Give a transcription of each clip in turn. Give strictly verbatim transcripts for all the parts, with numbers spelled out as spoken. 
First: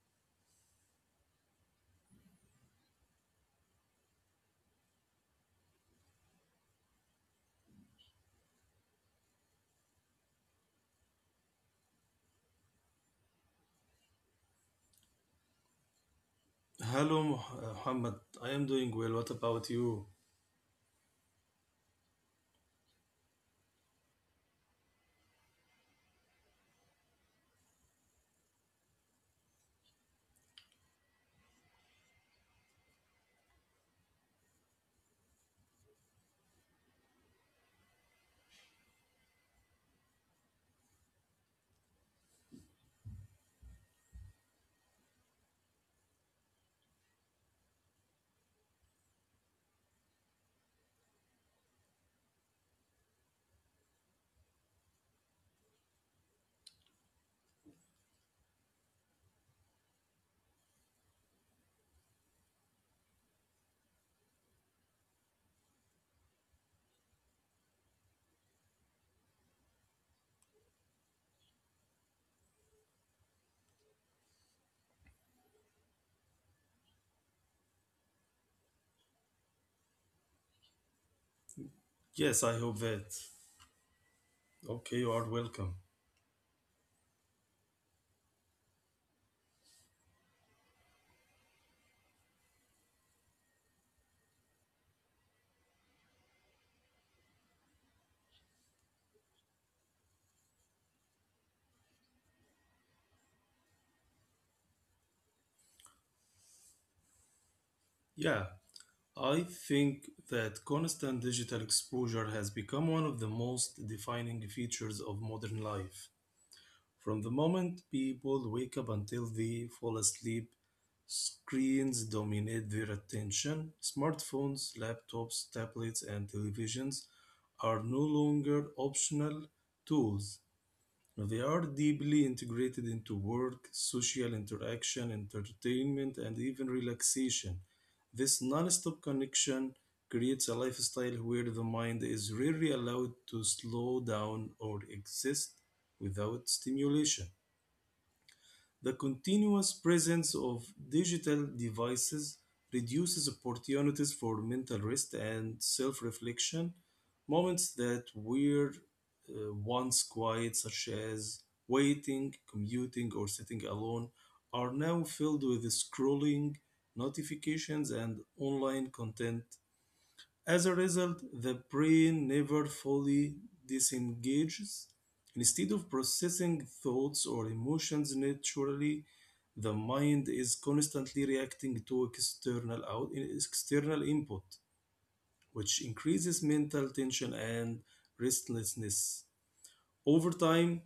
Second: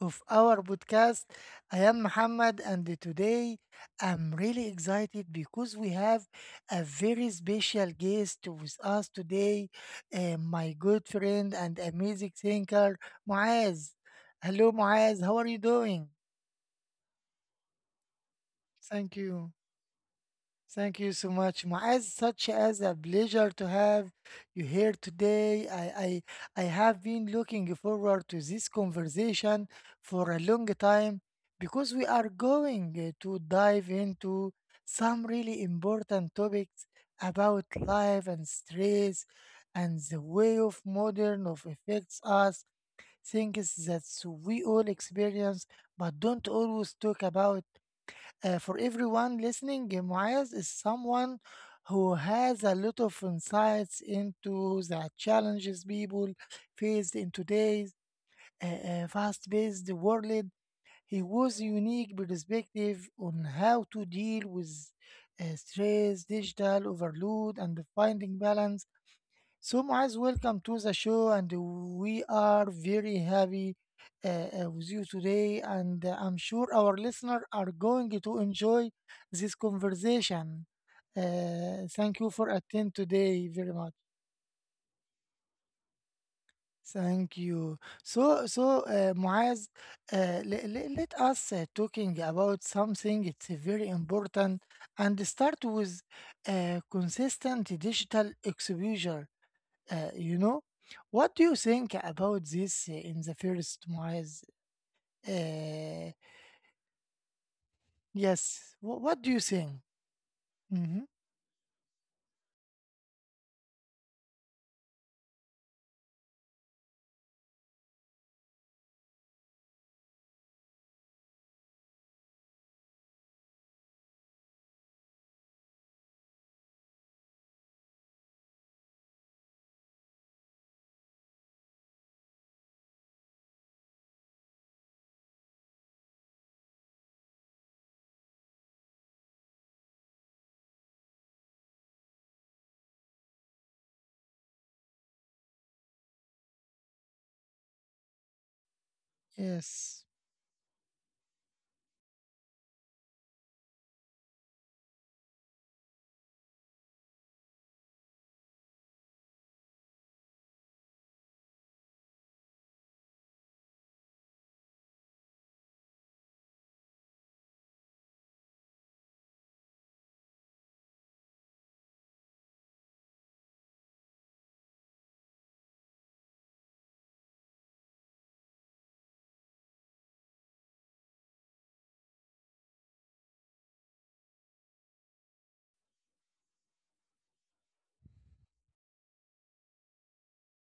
of our podcast. I am Muhammad, and today I'm really excited because we have a very special guest with us today, uh, my good friend and amazing thinker, Muaz. Hello, Muaz, how are you doing? Hello, Moh- Muhammad. I am doing well. What Thank about you. you? Thank you so much, Muaz. Such as a pleasure to have you here today. I, I, I have been looking forward to this conversation for a long time because we are going uh, to dive into some really important topics about life and stress and the way of modern of affects us, things that we all experience but don't always talk about. Uh, for everyone listening, uh, Muaz is someone who has a lot of insights into the challenges people face in today's uh, uh, fast-paced world. He was a unique perspective on how to deal with uh, stress, digital overload, and finding balance. So, Muaz, welcome to the show, and we are very happy uh, uh, with you today. And uh, I'm sure our listeners are going to enjoy this conversation. Uh, thank you Yes, for I hope attending that. today very much. Okay, you are welcome. Thank you. So, so uh, Muaz, uh, le- le- let us uh, talking about something. It's uh, very important, and start with uh, consistent digital exposure. Uh, you know, what do you think about this uh, in the first, Muaz? Uh, Yeah, yes, wh- what do I you think? think that Hmm. constant digital exposure has become one of the most defining features of modern life. From the moment people wake up until they fall asleep, screens dominate their attention. Smartphones, laptops, tablets, and televisions are no longer optional tools. Now, they are deeply integrated into work, social interaction, entertainment, and even relaxation. This non-stop connection creates a lifestyle where the mind is rarely allowed to slow down or exist without stimulation. The continuous Yes, presence of digital devices reduces opportunities for mental rest and self reflection. Moments that were uh, once quiet, such as waiting, commuting, or sitting alone, are now filled with scrolling, notifications, and online content. As a result, the brain never fully disengages. Instead of processing thoughts or emotions naturally, the mind is constantly reacting to external out, external input, which increases mental tension and restlessness. Over time,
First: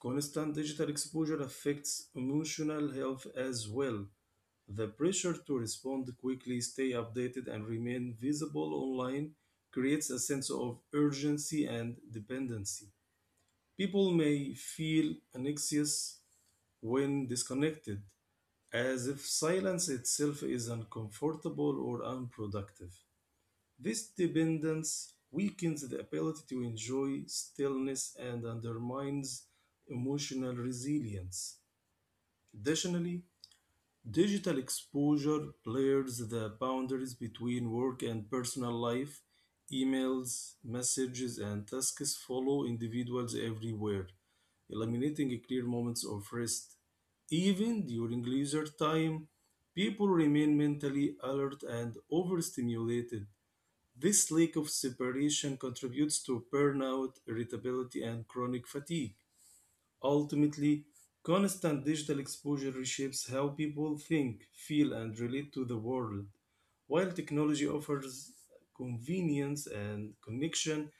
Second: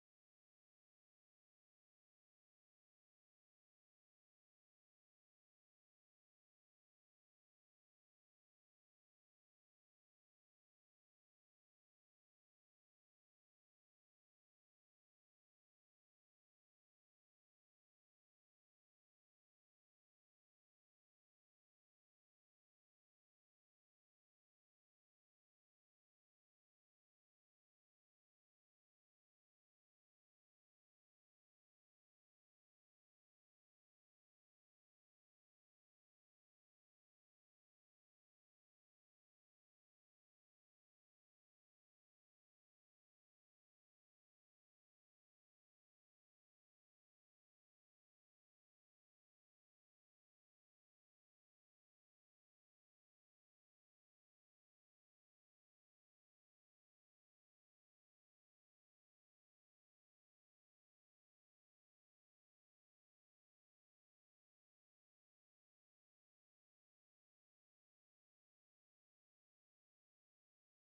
constant digital exposure affects emotional health as well. The pressure to respond quickly, stay updated, and remain visible online creates a sense of urgency and dependency. People may feel anxious when disconnected, as if silence itself is uncomfortable or unproductive. This dependence weakens the ability to enjoy stillness and undermines emotional resilience. Additionally, digital exposure blurs the boundaries between work and personal life. Emails, messages, and tasks follow individuals everywhere, eliminating clear moments of rest. Even during leisure time, people remain mentally alert and overstimulated. This lack of separation contributes to burnout, irritability, and chronic fatigue. Ultimately, constant digital exposure reshapes how people think, feel, and relate to the world. While technology offers convenience and connection,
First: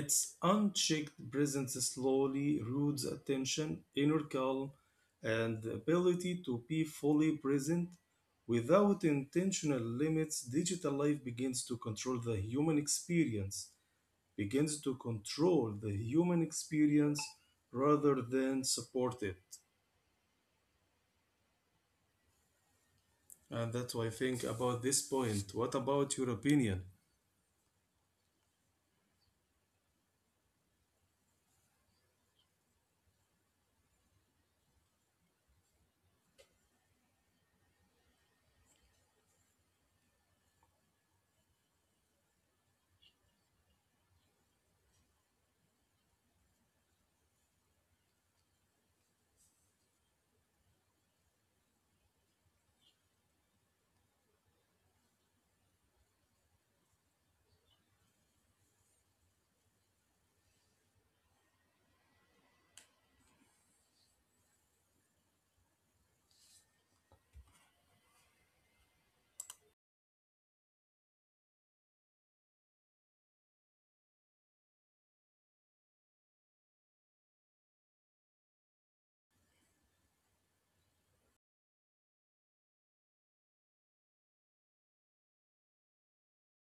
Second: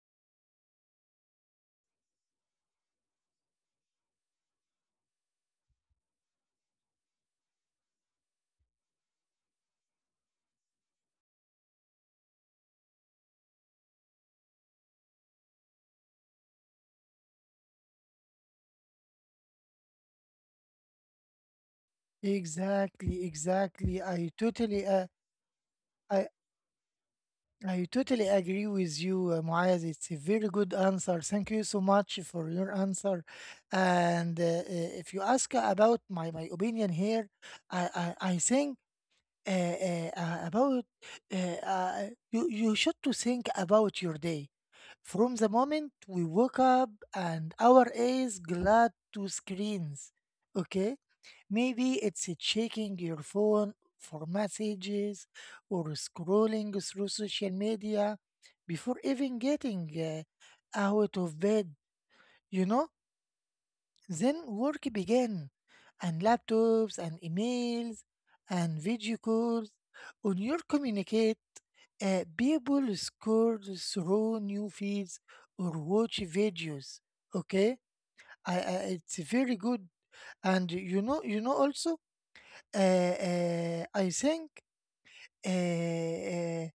its unchecked presence slowly erodes attention, inner calm, and the ability to be fully present. Without intentional limits, digital life begins to control the human experience begins to control the human experience rather than support it. exactly, And that's exactly. why I I think about totally, this uh, point. What about I, your opinion? I totally agree with you, uh, Muaz. It's a very good answer. Thank you so much for your answer. And uh, uh, if you ask about my, my opinion here, I, I, I think uh, uh, uh, about uh, uh, you, you should to think about your day. From the moment we woke up and our eyes glad to screens, okay? Maybe it's checking your phone for messages or scrolling through social media before even getting uh, out of bed, you know? Then work began, and laptops and emails and video calls. On your communicate, uh, people scroll through new feeds or watch videos. Okay, I, I, it's very good. And you know, you know also, uh, uh, I think uh, uh,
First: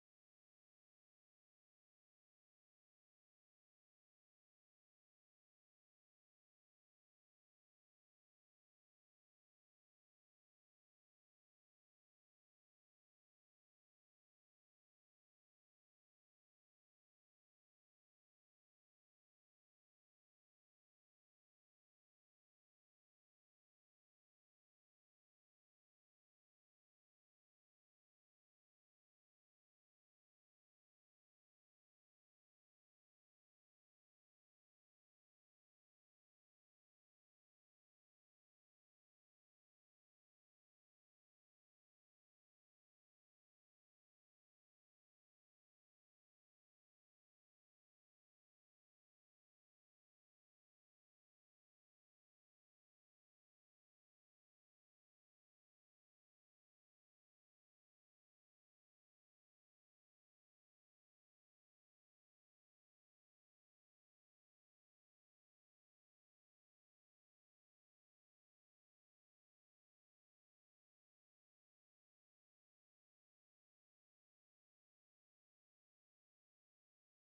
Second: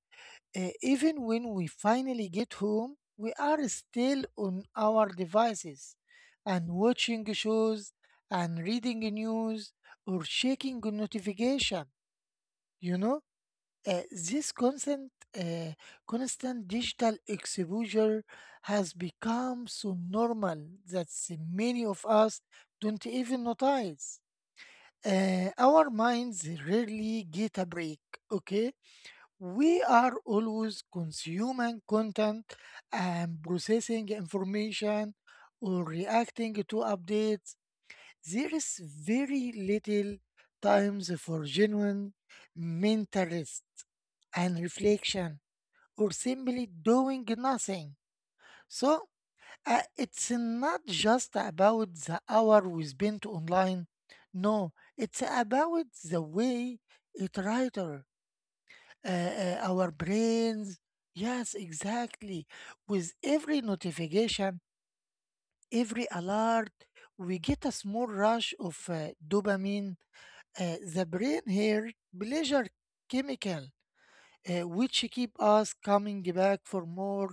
uh, even when we finally get home, we are still on our devices and watching shows and reading news or checking notification. You know, Uh, this constant, uh, constant digital exposure has become so normal that many of us don't even notice. Uh, our minds rarely get a break. Okay, we are always consuming content and processing information or reacting to updates. There is very little times for genuine mental rest and reflection or simply doing nothing. So, uh, it's not just about the hour we spent online. No, it's about the way it writer uh, uh, our brains. Yes, exactly. With every notification, every alert, we get a small rush of uh, dopamine, uh, the brain here pleasure chemical, uh, which keep us coming back for more.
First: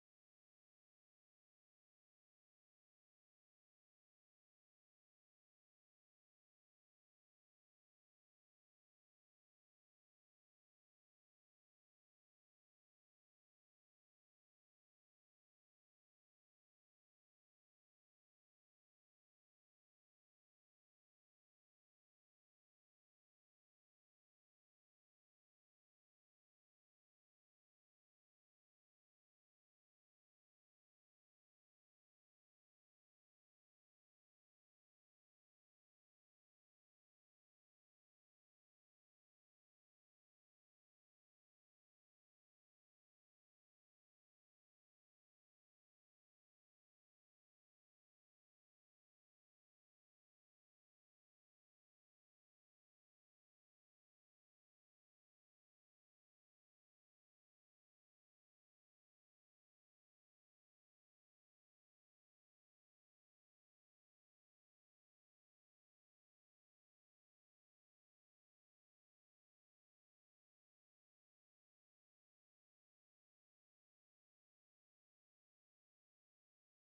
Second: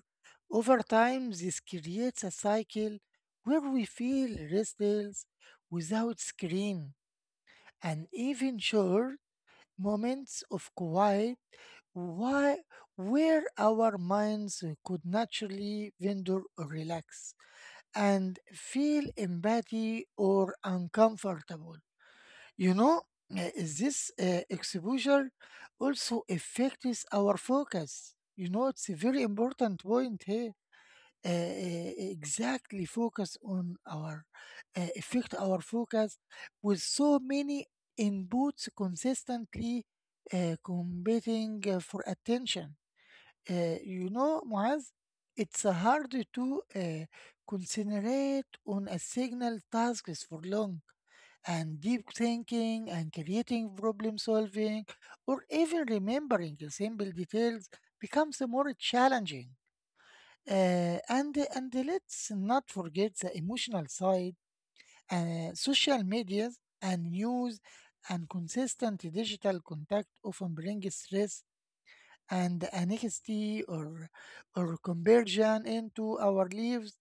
Over time, this creates a cycle where we feel restless without screen, and even short moments of quiet why where our minds uh, could naturally wander or relax and feel empathy or uncomfortable, you know. Uh, this uh, exposure also affects our focus, you know. It's a very important point here. Uh, uh, exactly, focus on our uh, affect our focus with so many inputs consistently uh, competing uh, for attention. Uh, you know, Muaz, it's uh, hard to uh, concentrate on a single task for long, and deep thinking and creating problem solving, or even remembering the simple details becomes more challenging. Uh, and and let's not forget the emotional side. Uh, social medias and news and consistent digital contact often bring stress and N X T or or conversion into our lives,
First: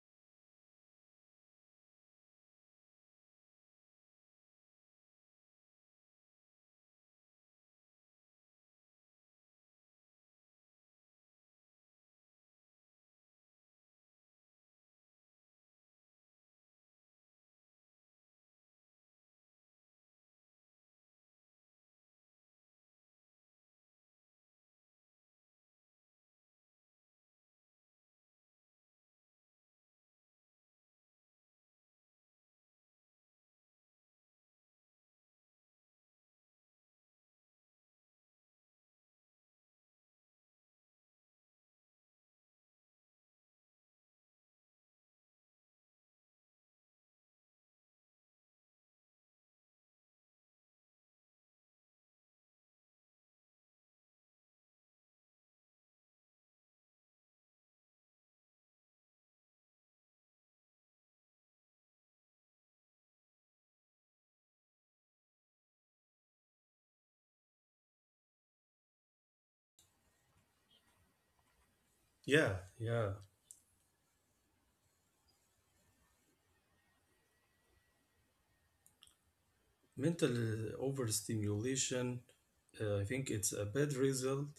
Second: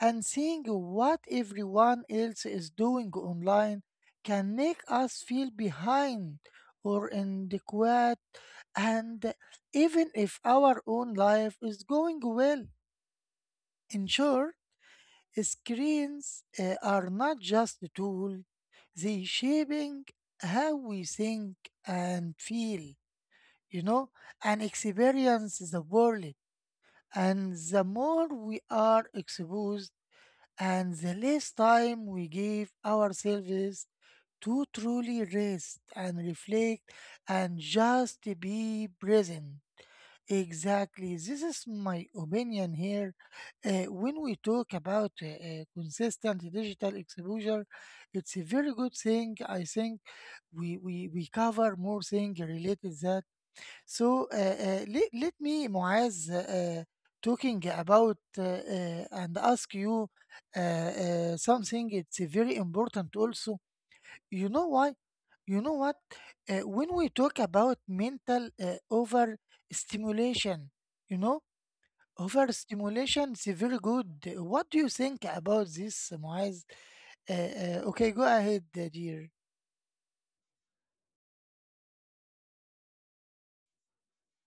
and seeing what everyone else is doing online can make us feel behind or inadequate, and even if our own life is going well. In short, screens uh, are not just a tool, they shaping how we think and feel, you know, and experience the world, and the more we are exposed and the less time we give ourselves to truly rest and reflect and just be present. Exactly. This is my opinion here. Uh, when we talk about uh, uh, consistent digital exposure, it's a very good thing. I think we, we, we cover more things related that. So uh, uh, let, let me, Muaz, uh, talking about uh, uh, and ask you uh, uh, something. It's very important also. You know why? You know what? Uh, when we talk about mental uh, overstimulation, you know, Yeah, yeah. overstimulation is very good. What do you think about this, Muaz? Uh, uh, okay, go ahead, uh, dear. Mental uh, overstimulation, uh, I think it's a bad result.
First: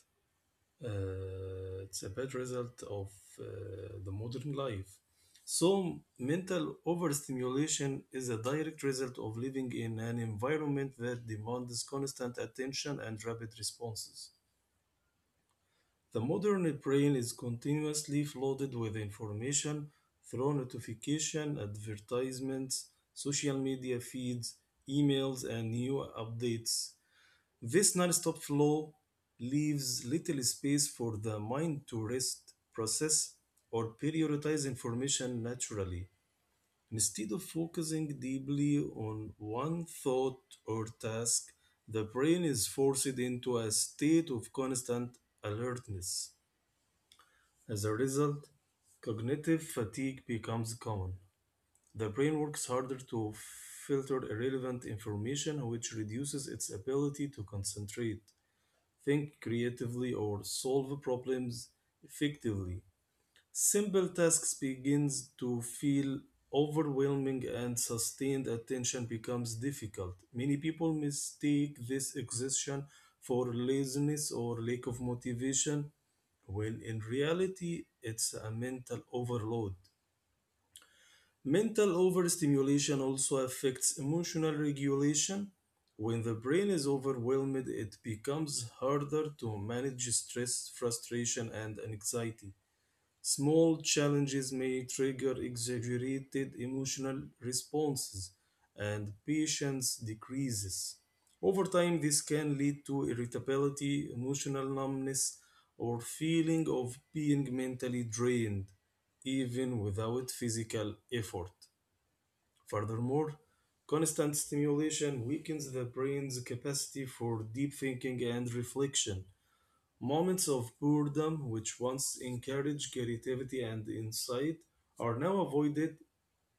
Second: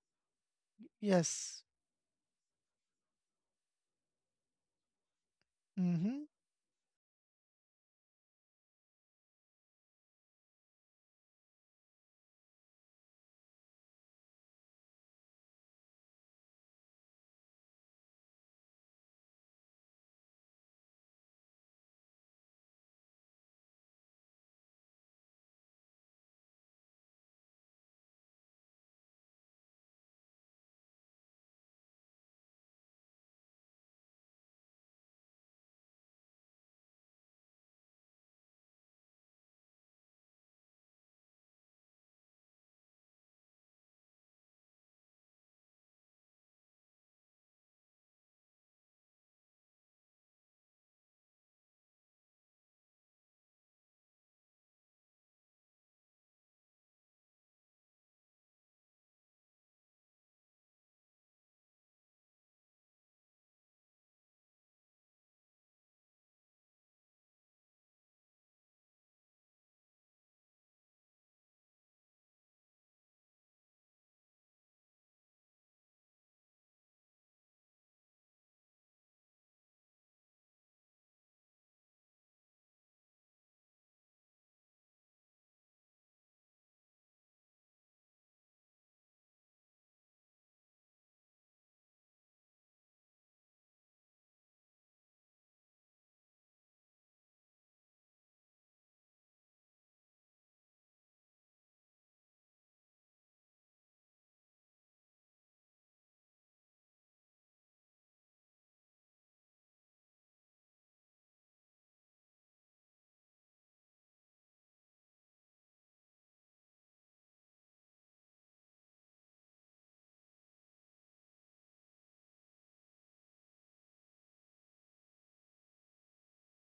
Yes. Uh, it's a bad result of uh, the modern life. So, Mm-hmm. mental overstimulation is a direct result of living in an environment that demands constant attention and rapid responses. The modern brain is continuously flooded with information through notification, advertisements, social media feeds, emails, and new updates. This non-stop flow leaves little space for the mind to rest, process, or prioritize information naturally. Instead of focusing deeply on one thought or task, the brain is forced into a state of constant alertness. As a result, cognitive fatigue becomes common. The brain works harder to filter irrelevant information, which reduces its ability to concentrate, think creatively, or solve problems effectively. Simple tasks begins to feel overwhelming and sustained attention becomes difficult. Many people mistake this exhaustion for laziness or lack of motivation, when in reality it's a mental overload. Mental overstimulation also affects emotional regulation. When the brain is overwhelmed, it becomes harder to manage stress, frustration, and anxiety. Small challenges may trigger exaggerated emotional responses and patience decreases. Over time, this can lead to irritability, emotional numbness, or feeling of being mentally drained, even without physical effort. Furthermore, constant stimulation weakens the brain's capacity for deep thinking and reflection. Moments of boredom, which once encouraged creativity and insight, are now avoided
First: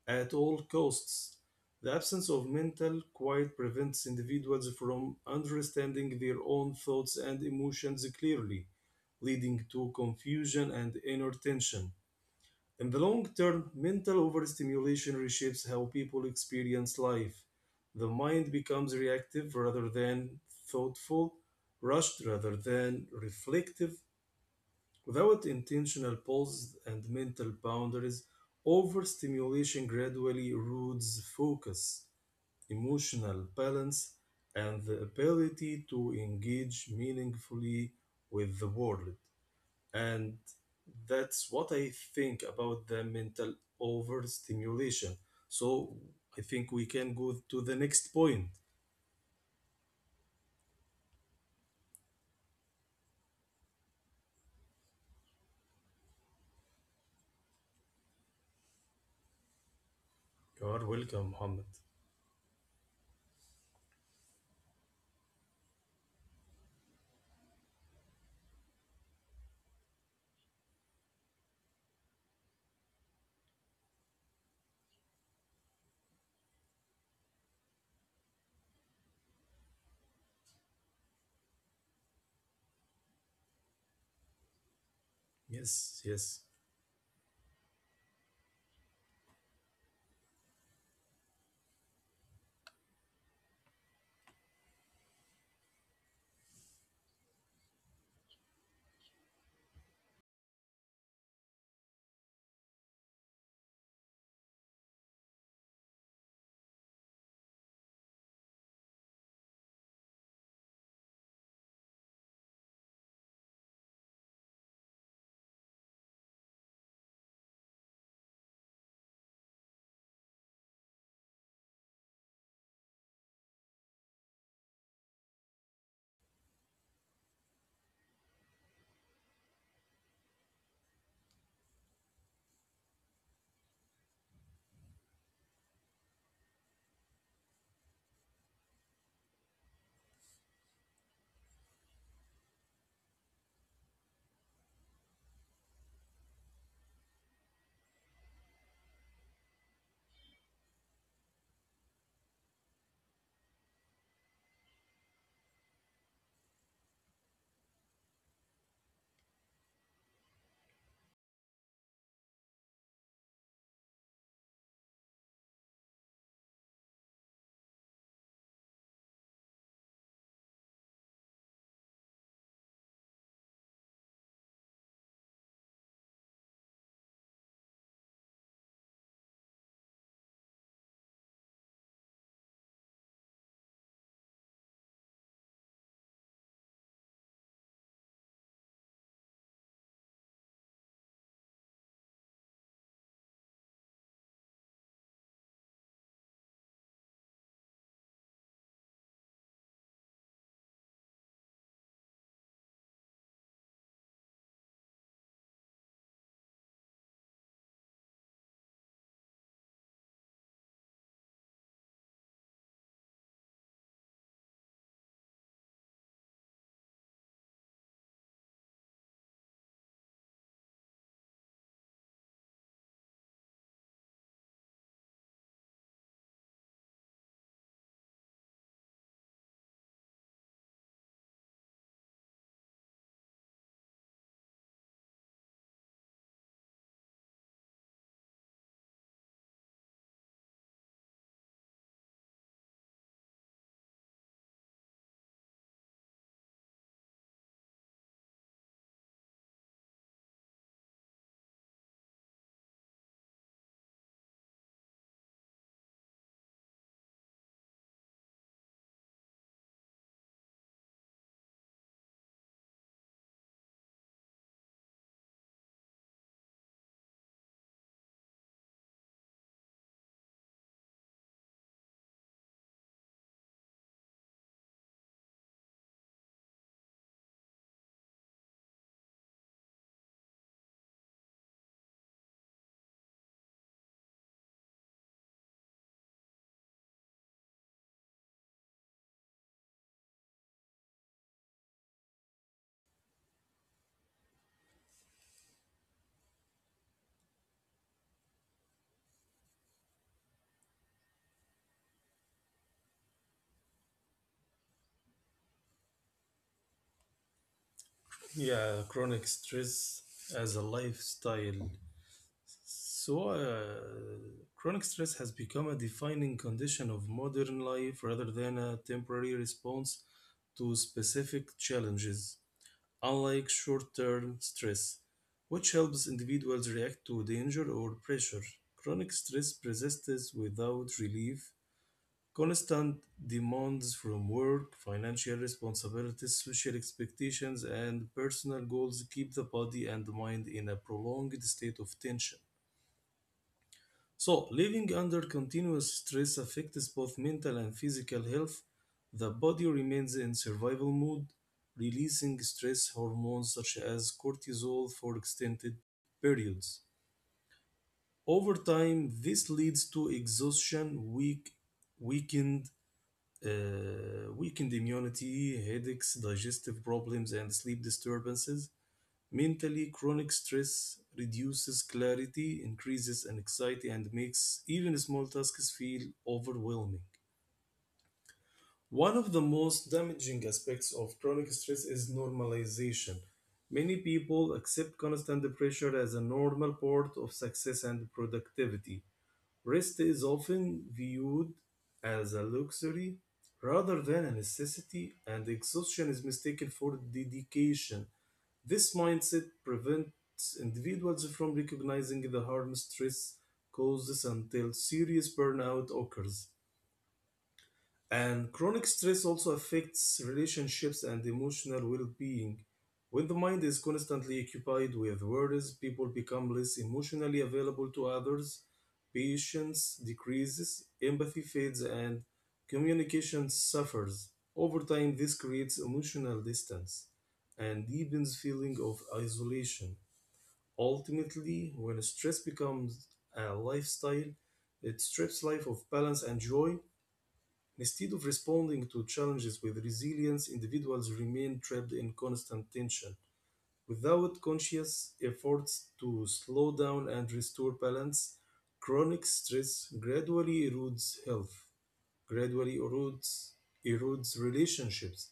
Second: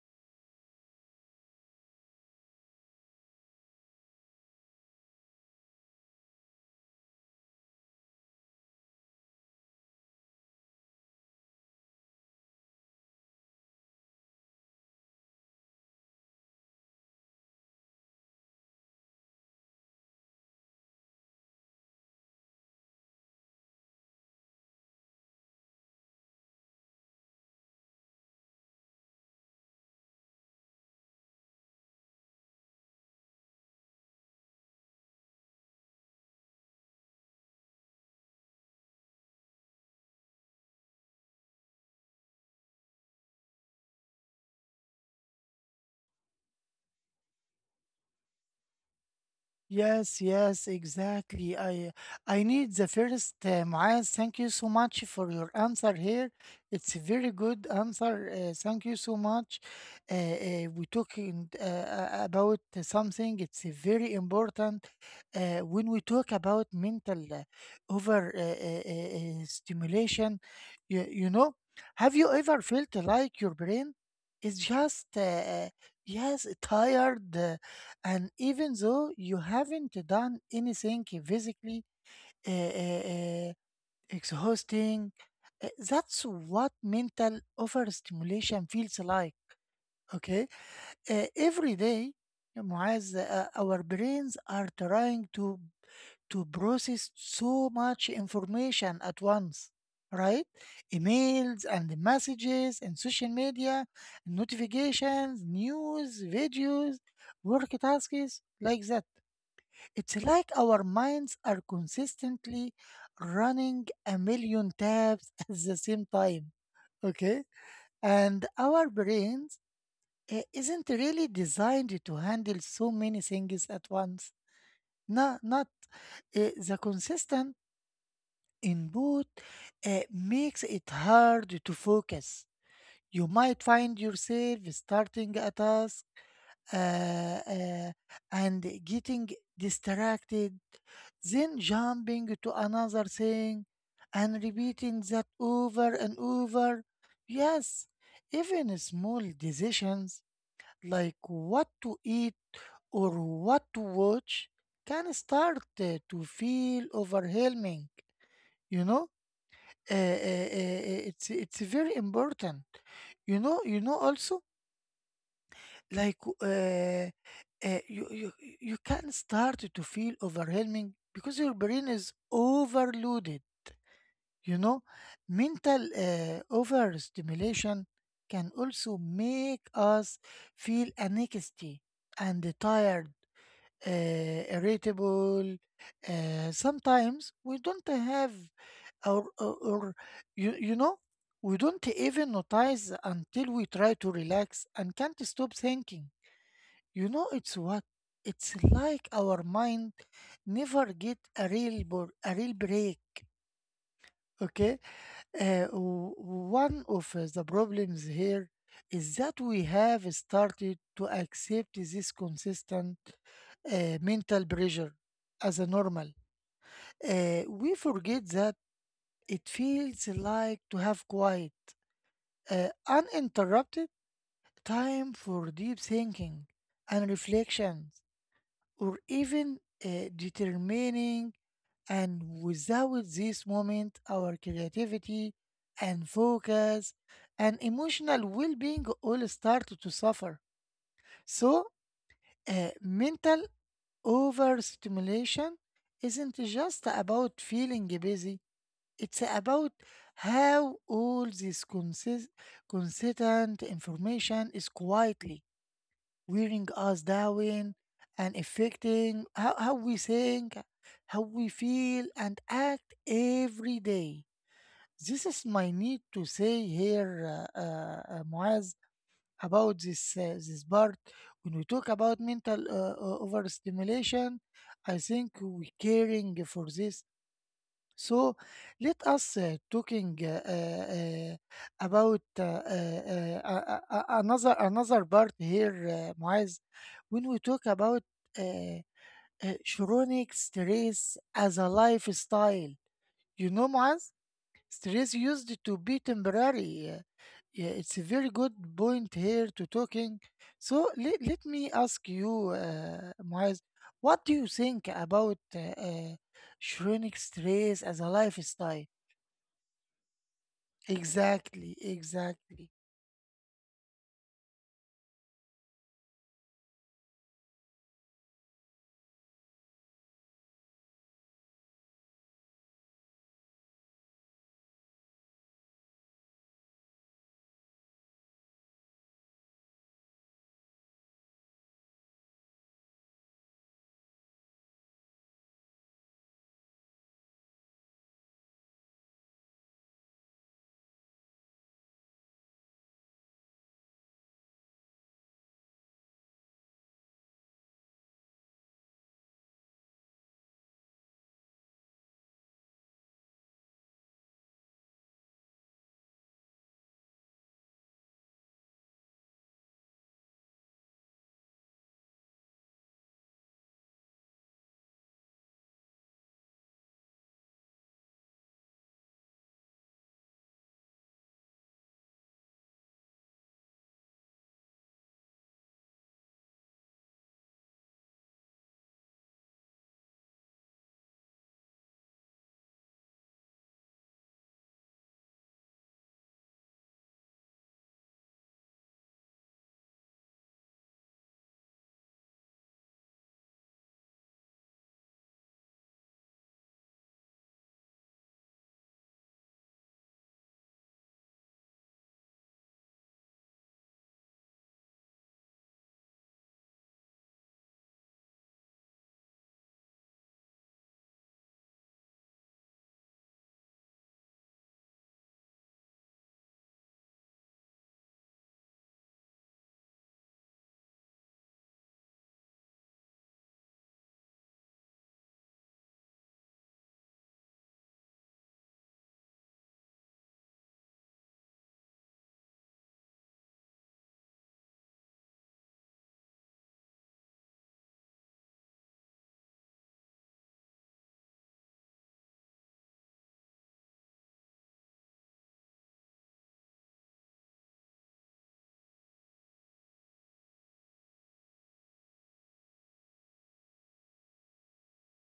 at all costs. The absence of mental quiet prevents individuals from understanding their own thoughts and emotions clearly, leading to confusion and inner tension. In the long term, mental overstimulation reshapes how people experience life. The mind becomes reactive rather than thoughtful, rushed rather than reflective. Without intentional pause and mental boundaries, overstimulation gradually erodes focus, emotional balance, and the ability to engage meaningfully with the world. And that's what I think about the mental overstimulation. So I think we can go to the next point. Yes, yes, exactly. I I need the first, uh, Maaz. Thank you so much for your answer here. It's a very good answer. Uh, thank you so much. Uh, uh, You We are welcome, talking uh, Mohammed. uh, about something. It's uh, very important uh, when we talk about mental uh, over uh, uh, uh, uh, stimulation. You, you know, have you ever felt like your brain is just uh, uh, yes tired? And even though you haven't done anything physically uh, uh, uh, exhausting, uh, Yes, that's yes. what mental overstimulation feels like. Okay, uh, every day, eh, Muaz, uh, our brains are trying to to process so much information at once, right? Emails and messages and social media, notifications, news, videos, work tasks like that. It's like our minds are consistently running a million tabs at the same time. Okay? And our brains eh, isn't really designed to handle so many things at once. No, not eh, the consistent input eh, makes it hard to focus. You might find yourself starting at us uh, uh, and getting distracted, then jumping to another thing and repeating that over and over. Yes, even small decisions like what to eat or what to watch can start uh, to feel overwhelming, you know? Uh, uh, uh, uh, it's it's very important, you know, you know also, like uh, uh, you, you you can start to feel overwhelming because your brain is overloaded, you know. Mental uh, overstimulation can also make us feel anxiety and tired, uh, irritable. Uh, sometimes we don't have or, or, or you, you know, we don't even notice until we try to relax and can't stop thinking, you know. It's what it's like our mind never get a real bor- a real break. Okay, uh, w- one of uh, the problems here is that we have started to accept this consistent uh, mental pressure as a normal. Uh, we forget that it feels like to have quiet, uh, uninterrupted time for deep thinking and reflections, or even uh, determining. And without this moment, our creativity and focus and emotional well being all start to suffer. So, uh, mental overstimulation isn't just about feeling busy, it's about how all this consist- consistent information is quietly wearing us down and affecting how, how we think, how we feel, and act every day. This is my need to say here, uh, uh, uh, Muaz, about this uh, this part. When we talk about mental uh, uh, overstimulation, I think we caring for this. So let us uh, talking uh, uh, uh, about uh, uh, uh, uh, uh, another another part here, uh, Muaz. When we talk about uh, uh, chronic stress as a lifestyle, you know, Muaz. Stress used to be temporary. uh, Yeah, it's a very good point here to talking. So let, let me ask you, uh, Moaz, what do you think about uh, uh, chronic stress as a lifestyle? Yeah, chronic stress as a lifestyle. Exactly, exactly. So, uh, chronic stress has become a defining condition of modern life rather than a temporary response to specific challenges. Unlike short term stress, which helps individuals react to danger or pressure, chronic stress persists without relief. Constant demands from work, financial responsibilities, social expectations, and personal goals keep the body and mind in a prolonged state of tension. So, living under continuous stress affects both mental and physical health. The body remains in survival mode, releasing stress hormones such as cortisol for extended periods. Over time, this leads to exhaustion, weak, weakened, uh, weakened immunity, headaches, digestive problems, and sleep disturbances. Mentally, chronic stress reduces clarity, increases anxiety, and makes even small tasks feel overwhelming. One of the most damaging aspects of chronic stress is normalization. Many people accept constant pressure as a normal part of success and productivity. Rest is often viewed as a luxury rather than a necessity, and exhaustion is mistaken for dedication. This mindset prevents individuals from recognizing the harm stress causes until serious burnout occurs. And chronic stress also affects relationships and emotional well being. When the mind is constantly occupied with worries, people become less emotionally available to others. Patience decreases, empathy fades, and communication suffers. Over time, this creates emotional distance and deepens feeling of isolation. Ultimately, when stress becomes a lifestyle, it strips life of balance and joy. Instead of responding to challenges with resilience, individuals remain trapped in constant tension. Without conscious efforts to slow down and restore balance, chronic stress gradually erodes health, gradually erodes, erodes relationships,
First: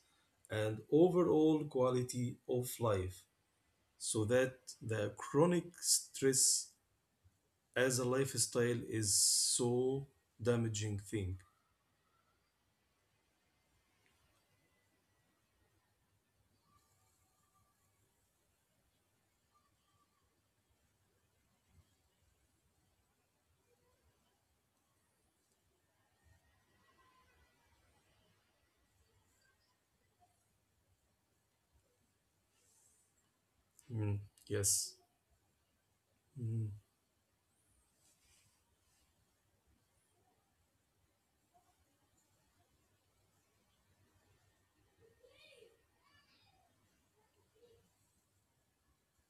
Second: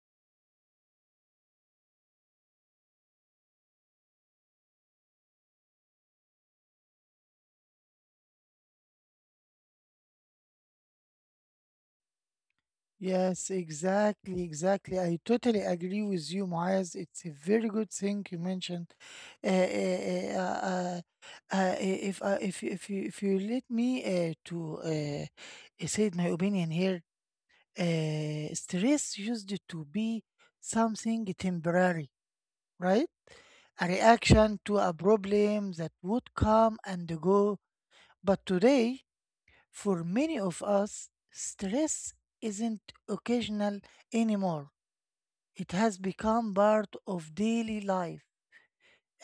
and overall quality of life. So that the chronic stress as a lifestyle is so damaging thing. Yes, exactly, exactly. I totally agree with you, Muaz. It's a very good thing you mentioned. Uh, uh, uh, uh, uh, uh, eh, if I, if you, if you if you let me uh, to uh, say my opinion here, uh, stress used to be something temporary, right? A Mm, reaction to yes. a problem that would Hmm. come and go. But today, for many of us, stress isn't occasional anymore. It has become part of daily life.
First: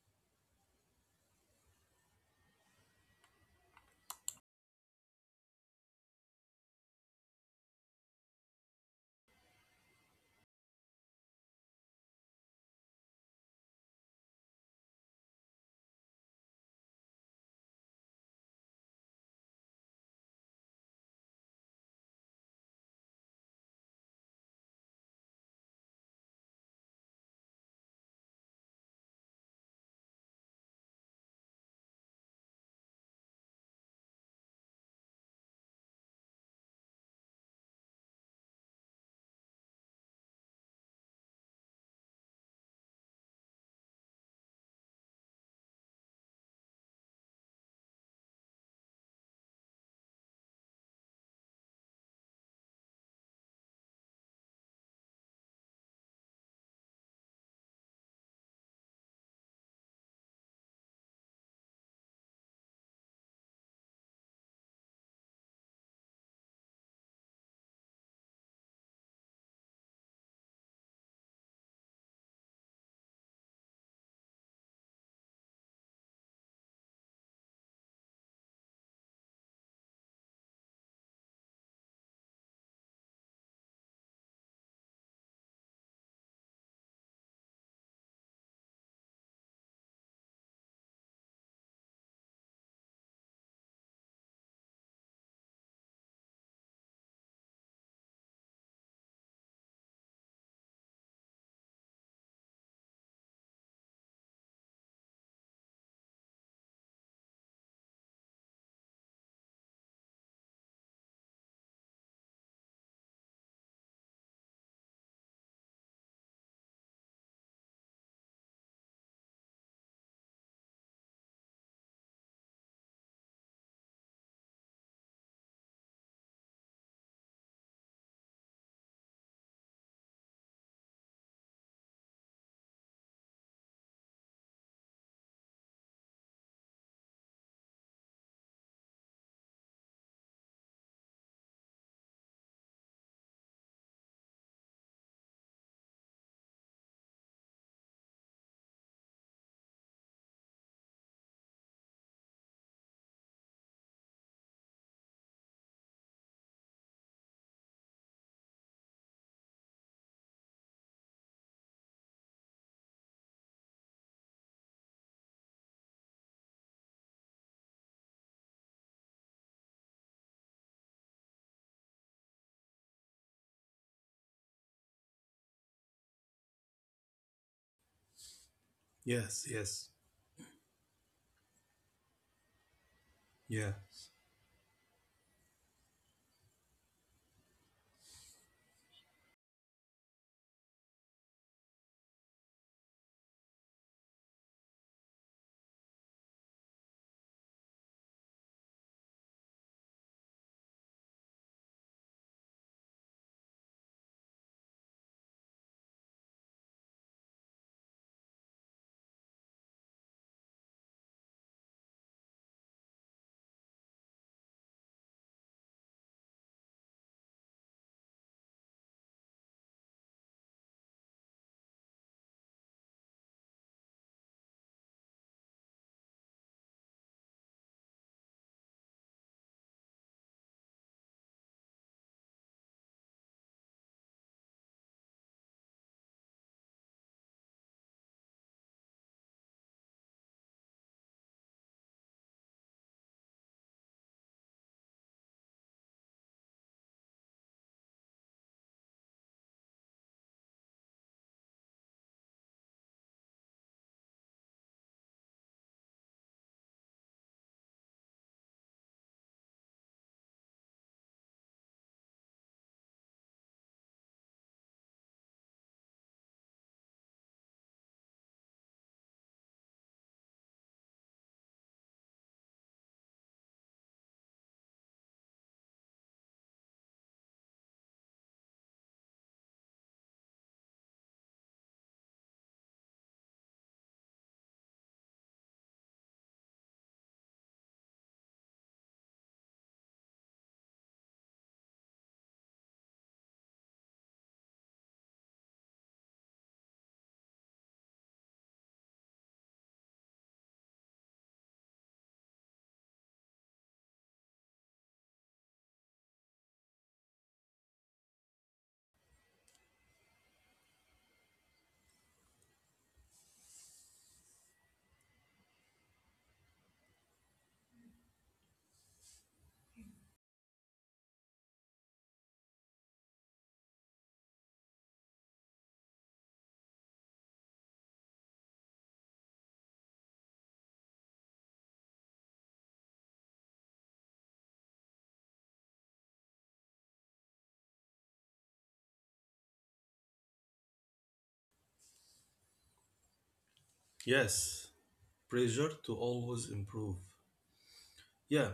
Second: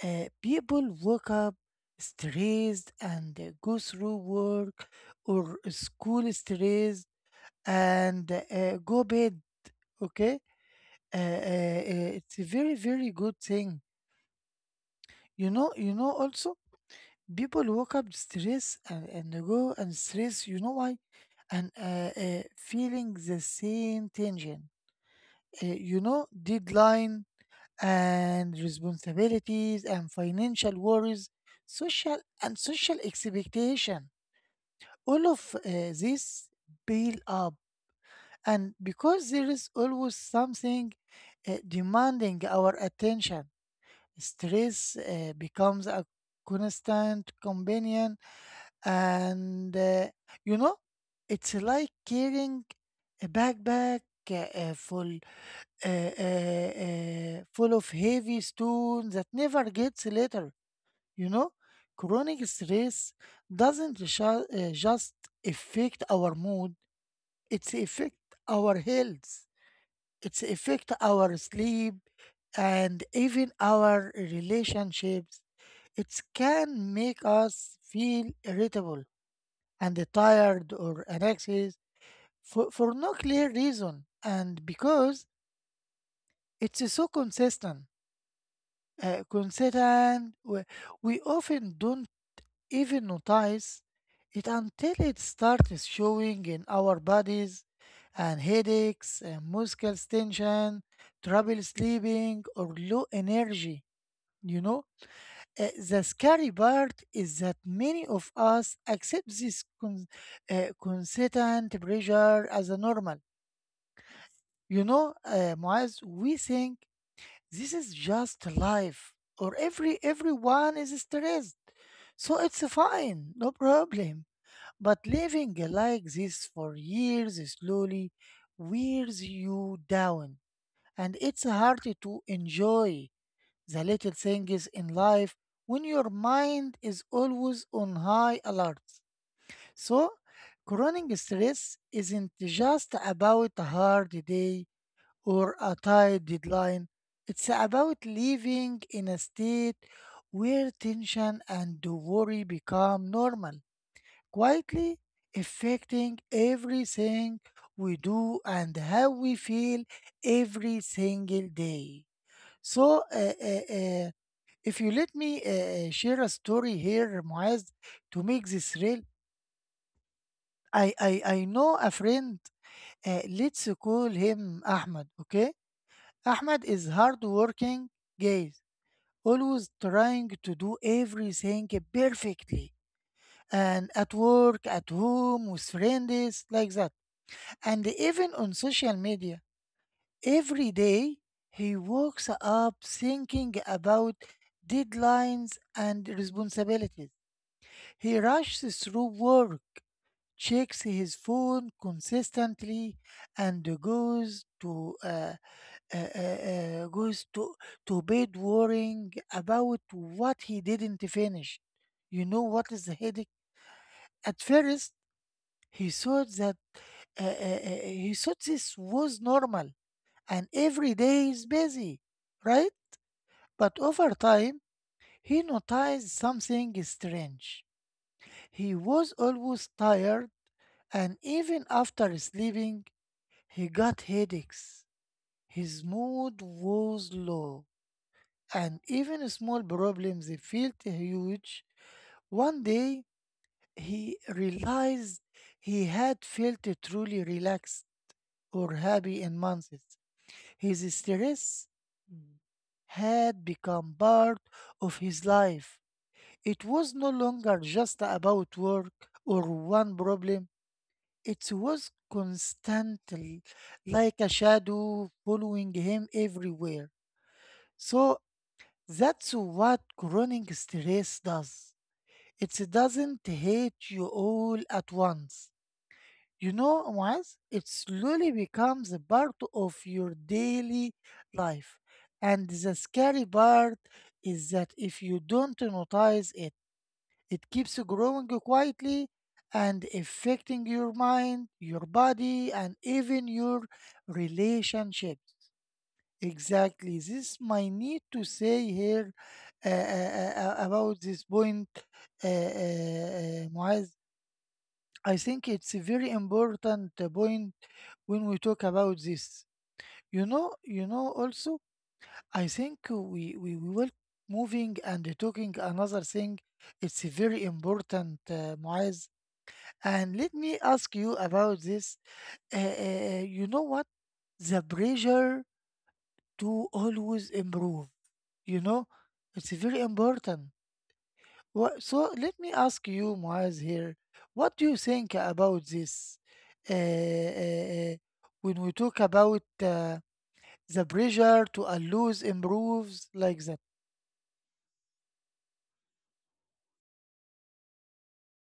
Uh, people wake up stressed and uh, go through work or school stressed and uh, go bed. Okay, uh, uh, uh, it's a very very good thing. You know, you know. Also, people wake up stressed, and, and they go and stress. You know why? And uh, uh, feeling the same tension. Uh, you know, deadline and responsibilities and financial worries, social and social expectation. All of uh, this build up, and because there is always something uh, demanding our attention, stress uh, becomes a constant companion, and uh, you know, it's like carrying a backpack uh, uh, full uh, uh, uh, full of heavy stone that never gets later. You know, chronic stress doesn't ju- uh, just affect our mood; it's affect our health. It's affect our sleep and even our relationships. It can make us feel irritable and tired or anxious for, for no clear reason, and because it's so consistent uh, consistent. We, we often don't even notice it until it starts showing in our bodies and headaches, and muscle tension, trouble sleeping, or low energy. You know, Uh, the scary part is that many of us accept this con- uh, constant pressure as a normal. You know, uh, Muaz, we think this is just life, or every everyone is stressed, so it's fine, no problem. But living like this for years slowly wears you down, and it's hard to enjoy the little things in life when your mind is always on high alert. So, chronic stress isn't just about a hard day or a tight deadline. It's about living in a state where tension and worry become normal, quietly affecting everything we do and how we feel every single day. So, uh, uh, uh, if you let me uh, uh, share a story here, Muaz, to make this real, I, I, I know a friend. Uh, let's call him Ahmed, okay? Ahmad is hardworking, guys, Yes, always yes, trying to do everything perfectly. yeah, And at work, at home, with friends, like that. And even on social media. Every day, he wakes up thinking about deadlines and responsibilities. He rushes through work, checks his phone consistently, and goes to uh, uh, uh, uh, goes to, to bed worrying about what he didn't finish. You know what is the headache? At first, he thought that uh, uh, uh, he thought this was normal, and every day is busy, right? But over time, he noticed something strange. He was always tired, and even after sleeping, he got headaches. His mood was low, and even small problems felt huge. One day, he realized he had felt truly relaxed or happy in months. His stress had become part of his life. It was no longer just about work or one problem. It was constantly like a shadow following him everywhere. So that's what chronic stress does. It doesn't hate you all at once. You know, once it slowly becomes a part of your daily life. And the scary part is that if you don't notice it, it keeps growing quietly and affecting your mind, your body, and even your relationships. Exactly. This my need to say here uh, uh, uh, uh, about this point, uh, uh, uh, Muaz. I think it's a very important uh, point when we talk about this. You know, you know. Also, I think we we, we will moving and talking another thing. It's a very important, uh, Muaz. And let me ask you about this. Uh, uh, you know what? The pressure to always improve. You know, it's very important. Wha- So let me ask you, Moaz, here. What do you think about this? Uh, uh, uh, when we talk about uh, the pressure to always improves like that. yes. Pressure to always improve. Yeah,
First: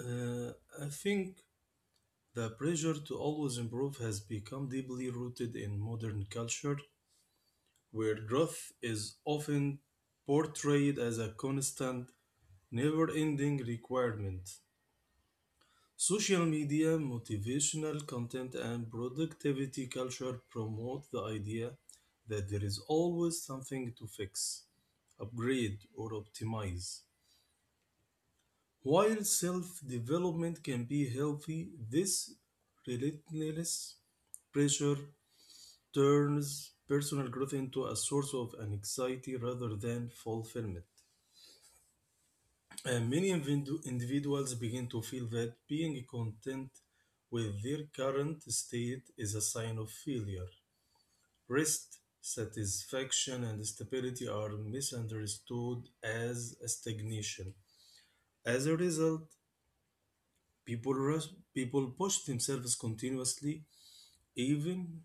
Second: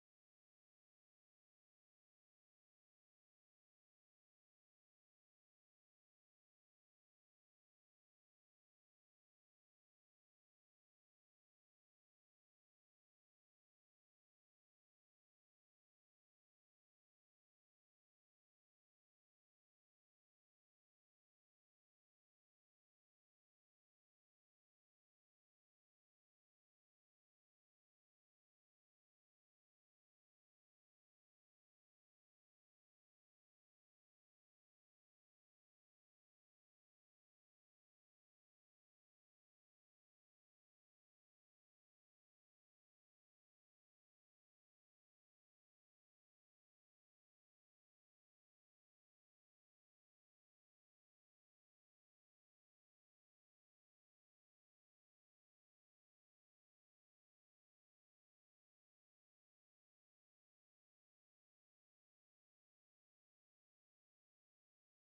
uh, I think the pressure to always improve has become deeply rooted in modern culture, where growth is often portrayed as a constant, never ending requirement. Social media, motivational content, and productivity culture promote the idea that there is always something to fix, upgrade, or optimize. While self development can be healthy, this relentless pressure turns personal growth into a source of anxiety rather than fulfillment. And many individu- individuals begin to feel that being content with their current state is a sign of failure. Rest, satisfaction, and stability are misunderstood as a stagnation. As a result, people, rush, people push themselves continuously, even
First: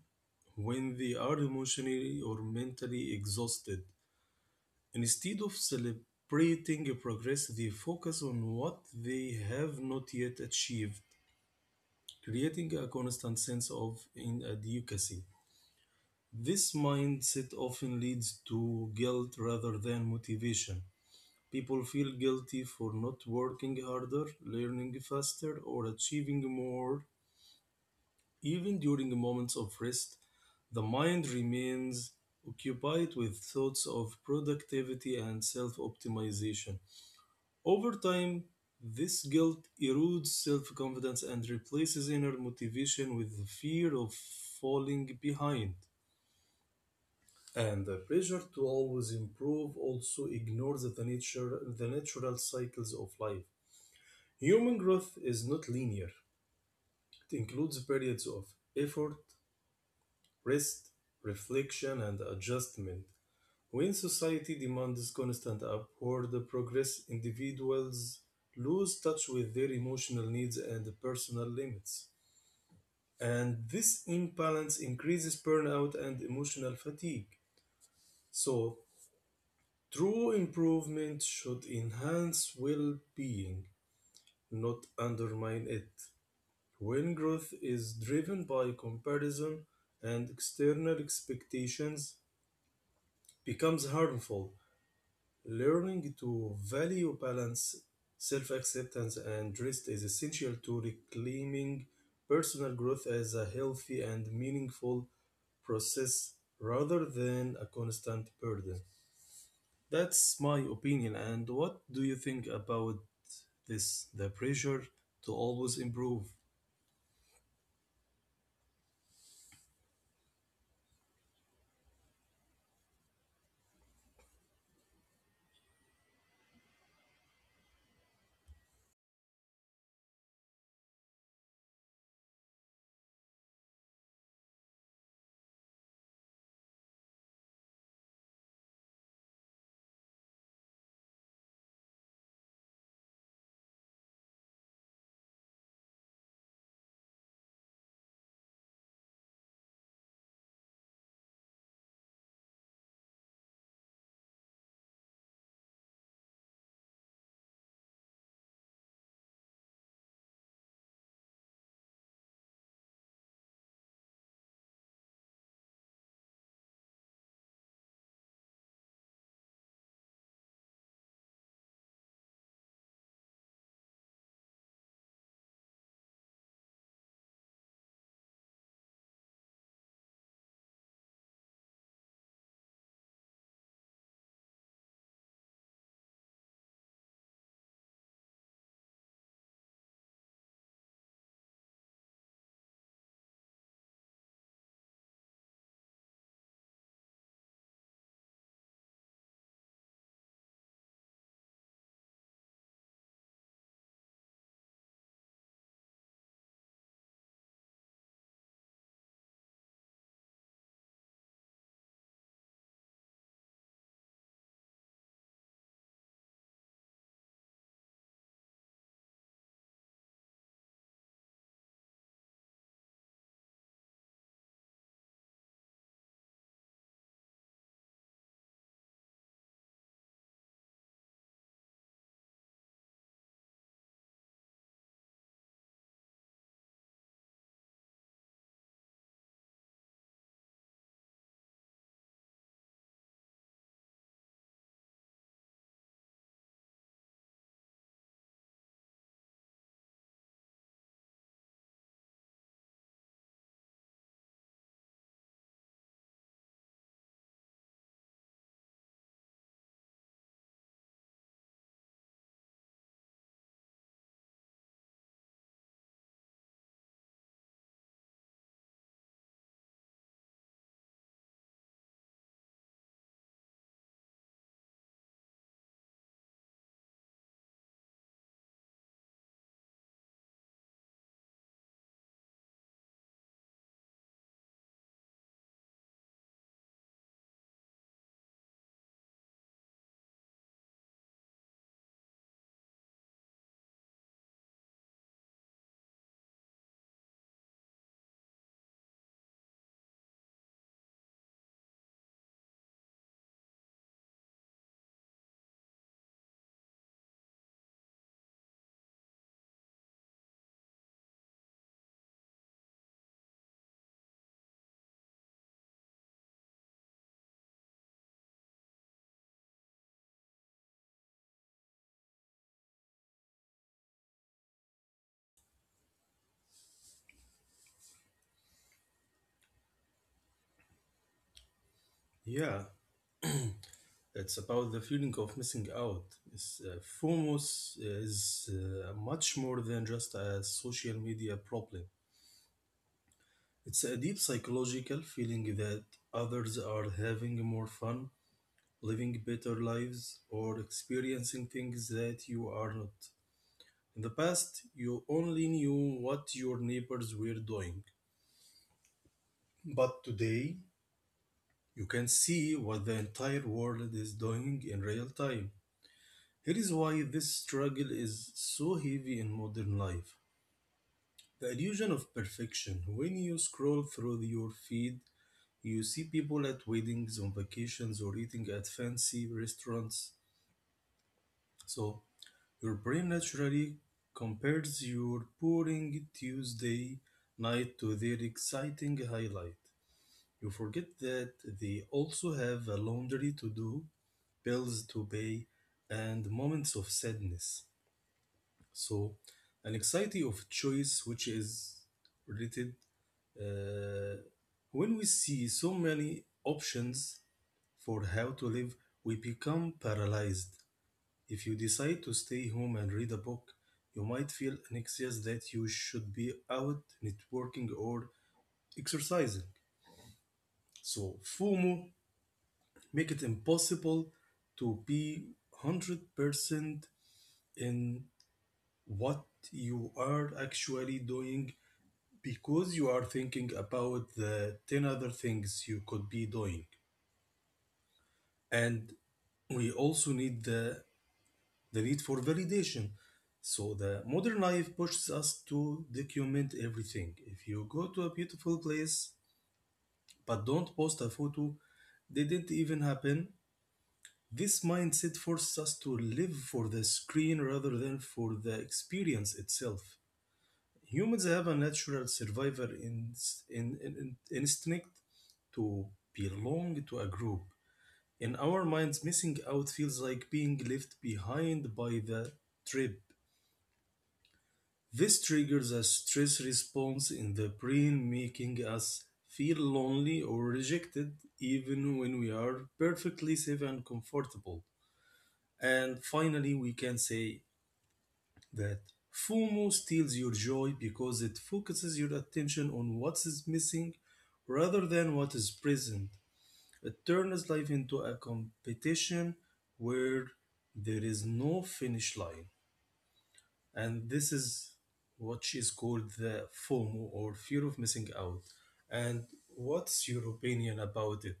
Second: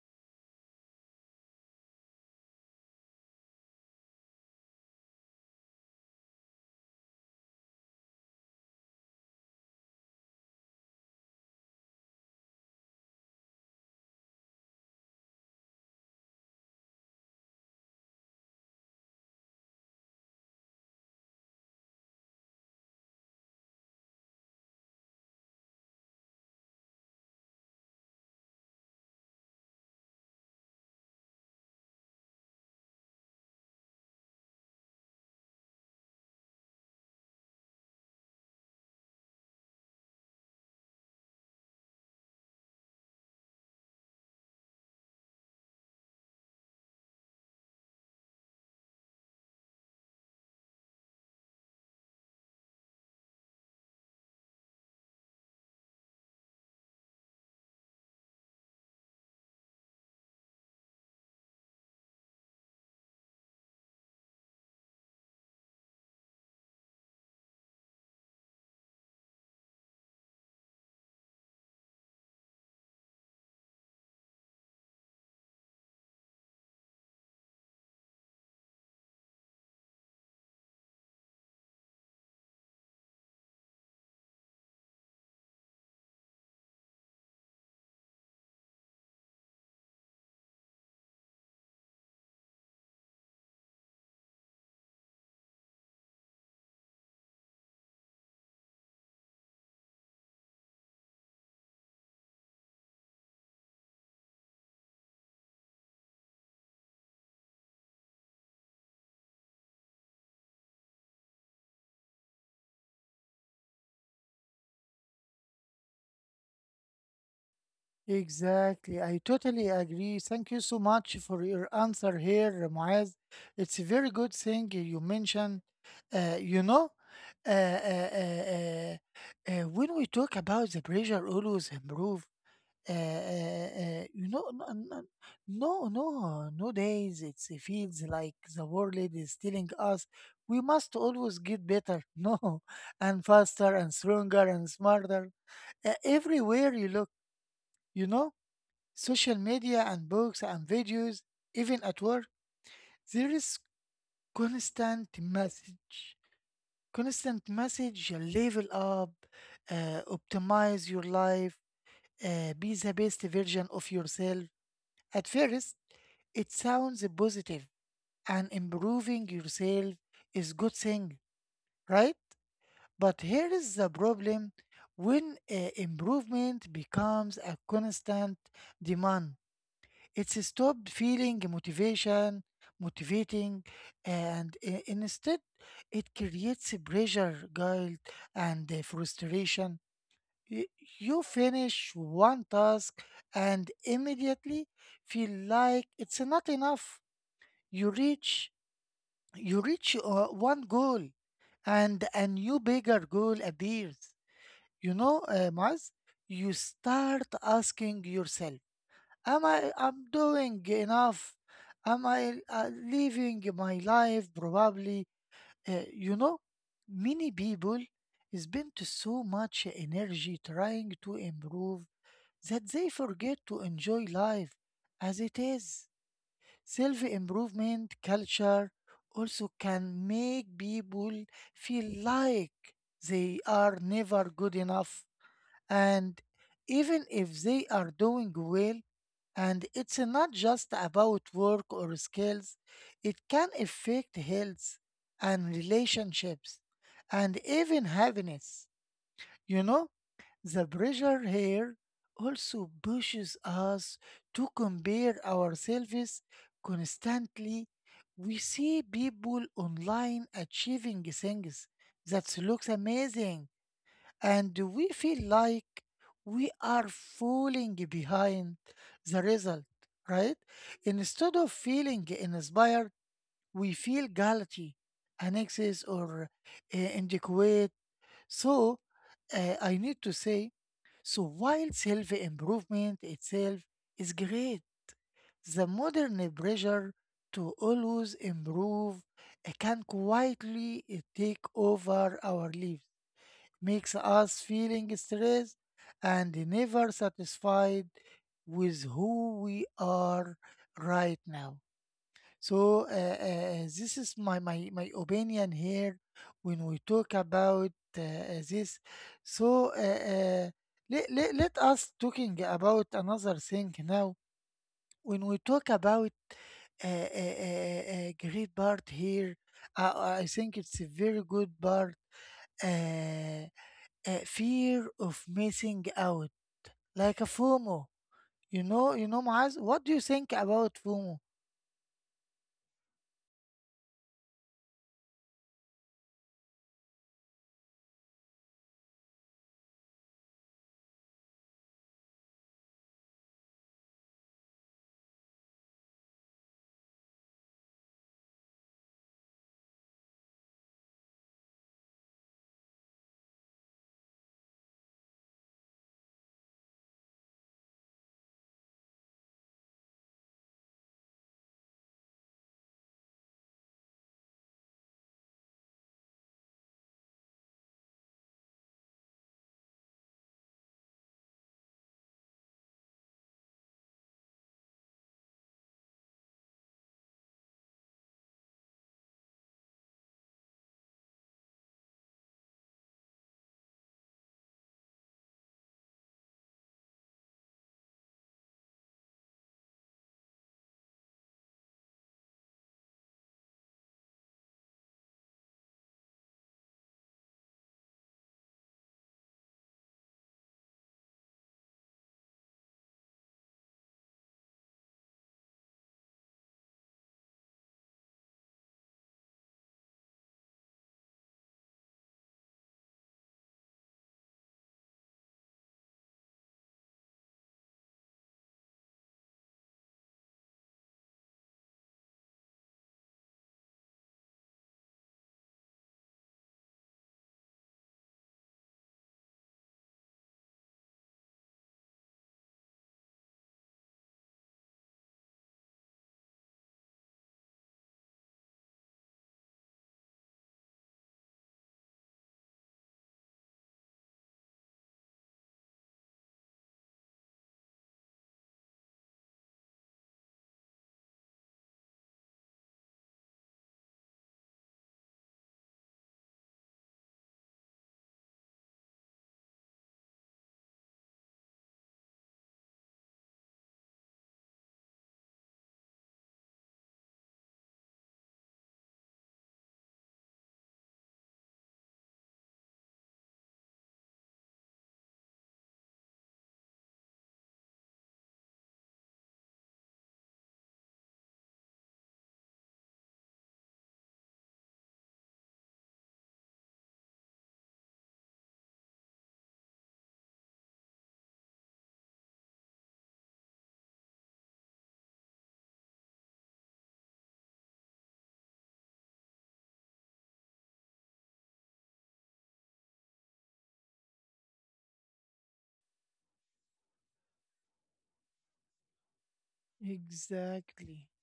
when they are emotionally or mentally exhausted. Instead of celebrating progress, they focus on what they have not yet achieved, creating a constant sense of inadequacy. This mindset often leads to guilt rather than motivation. People feel guilty for not working harder, learning faster, or achieving more. Even during moments of rest, the mind remains occupied with thoughts of productivity and self optimization. Over time, this guilt erodes self confidence and replaces inner motivation with the fear of falling behind. And the pressure to always improve also ignores the, nature, the natural cycles of life. Human growth is not linear, it includes periods of effort, rest, reflection, and adjustment. When society demands constant upward progress, individuals lose touch with their emotional needs and personal limits. And this imbalance increases burnout and emotional fatigue. So, true improvement should enhance well being, not undermine it. When growth is driven by comparison and external expectations, becomes harmful. Learning to value balance, self acceptance, and rest is essential to reclaiming personal growth as a healthy and meaningful process rather than a constant burden. That's my opinion. And what do you think about this? The pressure to always improve? Exactly. I totally agree. Thank you so much for your answer here, Muaz. It's a very good thing you mentioned. Uh, you know, uh, uh, uh, uh, uh, when we talk about the pressure always improve, uh, uh, uh, you know, n- n- no, no, nowadays it's, it feels like the world is telling us we must always get better, no, and faster and stronger and smarter. Uh, everywhere you look, you know, social media and books and videos, even at work, there is constant message. Constant message, level up, uh, optimize your life, uh, be the best version of yourself. At first, it sounds positive and improving yourself is good thing, right? But here is the problem when uh, improvement becomes a constant demand. It's stopped feeling motivation, motivating, and i- instead it creates pressure, guilt, and uh, frustration. Y- You finish one task and immediately feel like it's not enough. You reach you reach uh, one goal, and a new bigger goal appears. You know, uh, Maz, you start asking yourself, Am I I'm doing enough? Am I uh, living my life probably? Uh, you know, many people spend so much energy trying to improve that they forget to enjoy life as it is. Self improvement culture also can make people feel like they are never good enough, and even if they are doing well, and it's not just about work or skills, it can affect health and relationships and even happiness. You know, the pressure here also pushes us to compare ourselves constantly. We see people online achieving things that looks amazing, and we feel like we are falling behind the result, right? Instead of feeling inspired, we feel guilty, an excess, or uh, inadequate. So, uh, I need to say, so while self improvement itself is great, the modern pressure to always improve uh, can quietly uh, take over our lives, makes us feeling stressed and never satisfied with who we are right now. So uh, uh, uh, this is my, my, my opinion here when we talk about uh, uh, this. So uh, uh, let, let, let us talking about another thing now. When we talk about uh, uh, uh, uh, uh, great part here, uh, I think it's a very good part. Uh, a fear of missing out, like a FOMO. You know, you know, Maaz, what do you think about FOMO? Yeah, it's about the feeling of missing out. It's, uh, FOMOS is uh, much more than just a social media problem. It's a deep psychological feeling that others are having more fun, living better lives, or experiencing things that you are not. In the past, you only knew what your neighbors were doing. But today, you can see what the entire world is doing in real time. Here is why this struggle is so heavy in modern life. The illusion of perfection. When you scroll through your feed, you see people at weddings, on vacations, or eating at fancy restaurants. So your brain naturally compares your boring Tuesday night to their exciting highlight. You forget that they also have a laundry to do, bills to pay, and moments of sadness. So, an anxiety of choice, which is related. Uh, when we see so many options for how to live, we become paralyzed. If you decide to stay home and read a book, you might feel anxious that you should be out networking or exercising. So, FOMO make it impossible to be one hundred percent in what you are actually doing because you are thinking about the ten other things you could be doing. And we also need the, the need for validation. So the modern life pushes us to document everything. If you go to a beautiful place but don't post a photo, they didn't even happen. This mindset forces us to live for the screen rather than for the experience itself. Humans have a natural survivor in, in, in- instinct to belong to a group. In our minds, missing out feels like being left behind by the trip. This triggers a stress response in the brain, making us feel lonely or rejected, even when we are perfectly safe and comfortable. And finally, we can say that FOMO steals your joy because it focuses your attention on what is missing rather than what is present. It turns life into a competition where there is no finish line. And this is what is called the FOMO, or fear of missing out. And what's your opinion about Exactly, it?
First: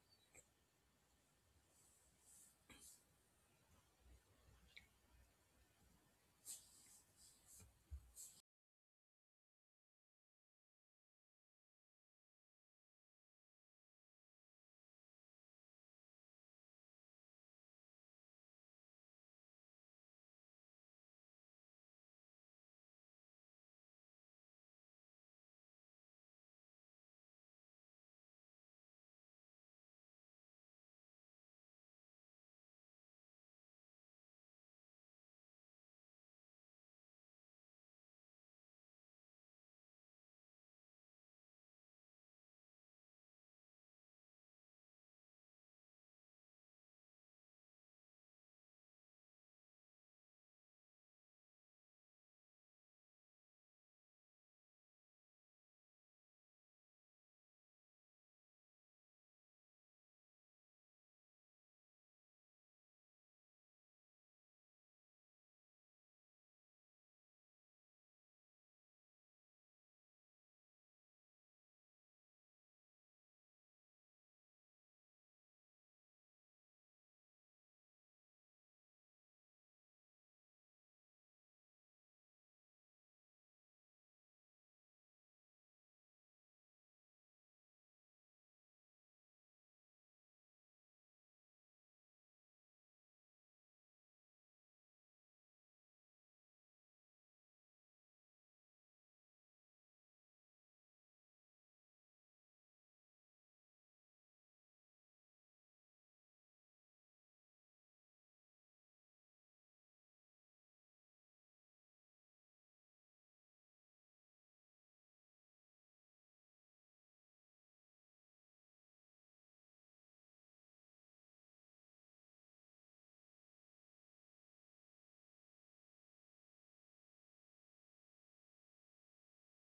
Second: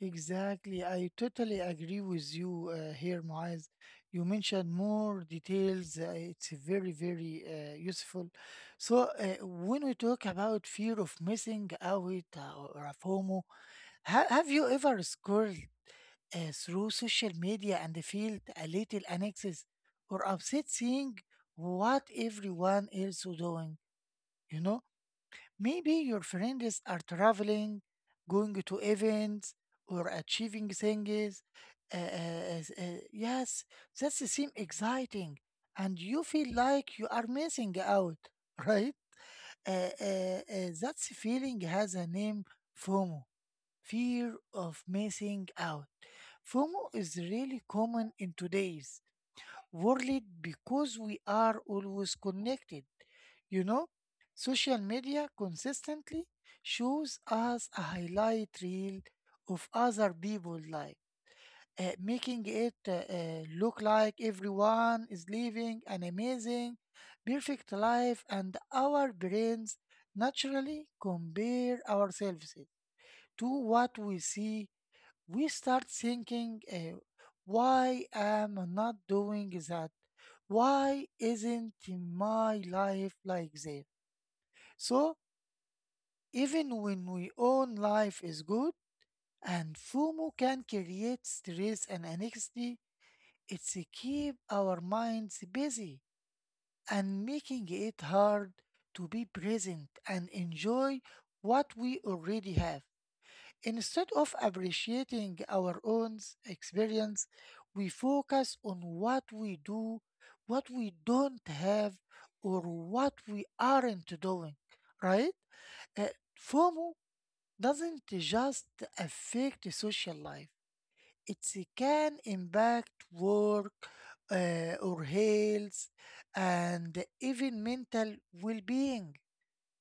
exactly. I totally agree with you uh, here, Muaz. You mentioned more details. Uh, it's very, very uh, useful. So, uh, when we talk about fear of missing out uh, or a FOMO, ha- have you ever scored uh, through social media and feel a little anxious or upset seeing what everyone else is doing. You know, maybe your friends are traveling, going to events, or achieving things. Uh, uh, uh, uh, yes, that seems exciting, and you feel like you are missing out, right? Uh, uh, uh, that feeling has a name, FOMO, fear of missing out. FOMO is really common in today's world because we are always connected. You know, social media consistently shows us a highlight reel of other people's life, uh, making it uh, uh, look like everyone is living an amazing, perfect life, and our brains naturally compare ourselves to what we see. We start thinking, uh, why am I not doing that? Why isn't my life like that? So, even when we own life is good, and FOMO can create stress and anxiety, it's keep our minds busy and making it hard to be present and enjoy what we already have. Instead of appreciating our own s- experience, we focus on what we do, what we don't have, or what we aren't doing, right? Uh, FOMO doesn't just affect social life, it can impact work uh, or health and even mental well being.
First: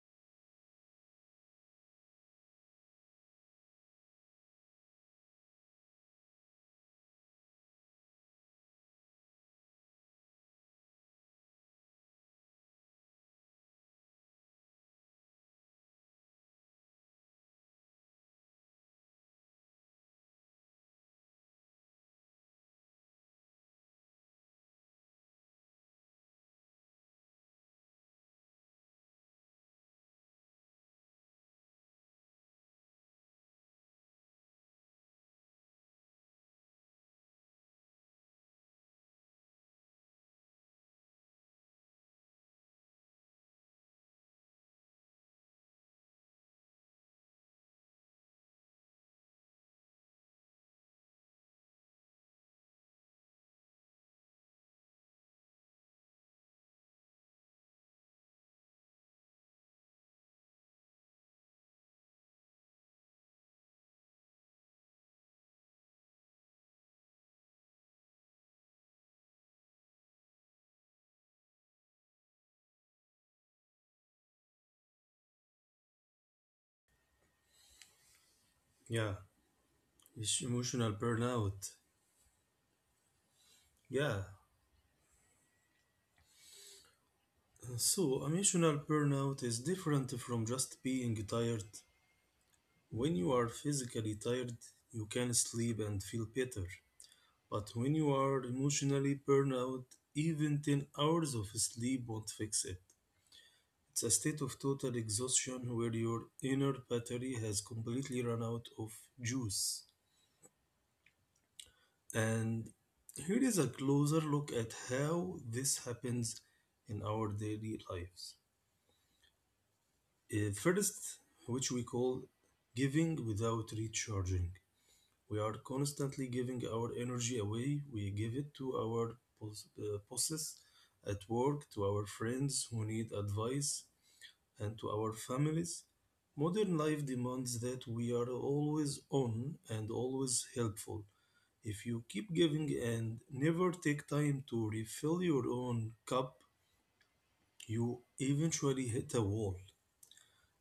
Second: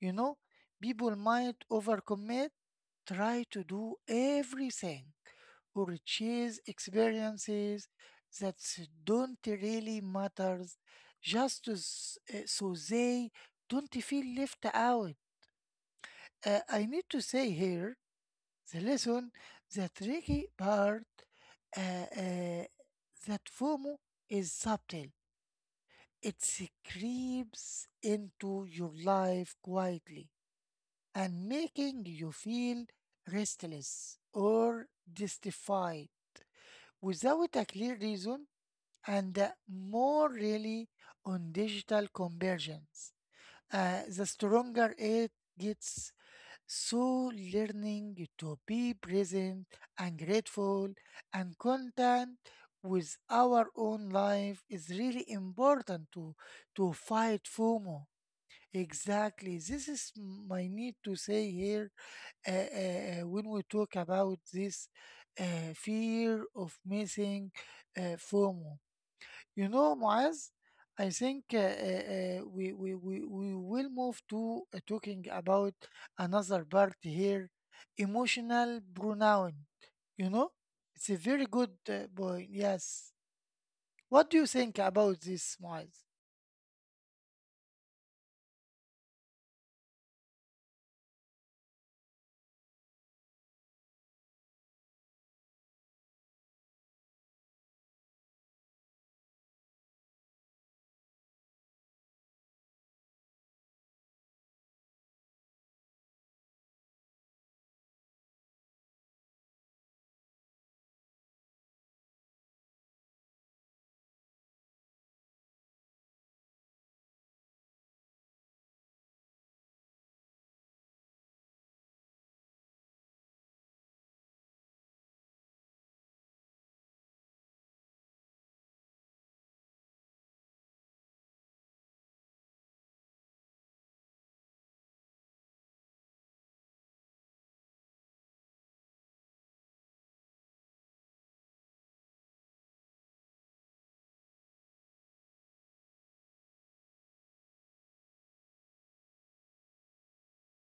You know, people might overcommit, try to do everything or chase experiences that don't really matter, just to s- uh, so they don't feel left out. Uh, I need to say here the lesson, the tricky part uh, uh, that FOMO is subtle. It creeps into your life quietly and making you feel restless or justified without a clear reason, and uh, more really on digital convergence. Uh, the stronger it gets, so learning to be present and grateful and content with our own life is really important to to fight FOMO. Exactly, this is my need to say here uh, uh, uh, when we talk about this uh, fear of missing, uh, FOMO. You know, Muaz, I think uh, uh, uh, we, we, we, we will move to uh, talking about another part here, emotional Yeah, pronoun. You it's know, emotional it's a very good burnout. uh, point. Yes. Yeah. What do you think about this, Muaz? So, emotional burnout is different from just being tired. When you are physically tired, you can sleep and feel better. But when you are emotionally burned out, even ten hours of sleep won't fix it. It's a state of total exhaustion where your inner battery has completely run out of juice. And here is a closer look at how this happens in our daily lives. Uh, First, which we call giving without recharging. We are constantly giving our energy away. We give it to our boss- uh, bosses at work, to our friends who need advice, and to our families. Modern life demands that we are always on and always helpful. If you keep giving and never take time to refill your own cup, you eventually hit a wall.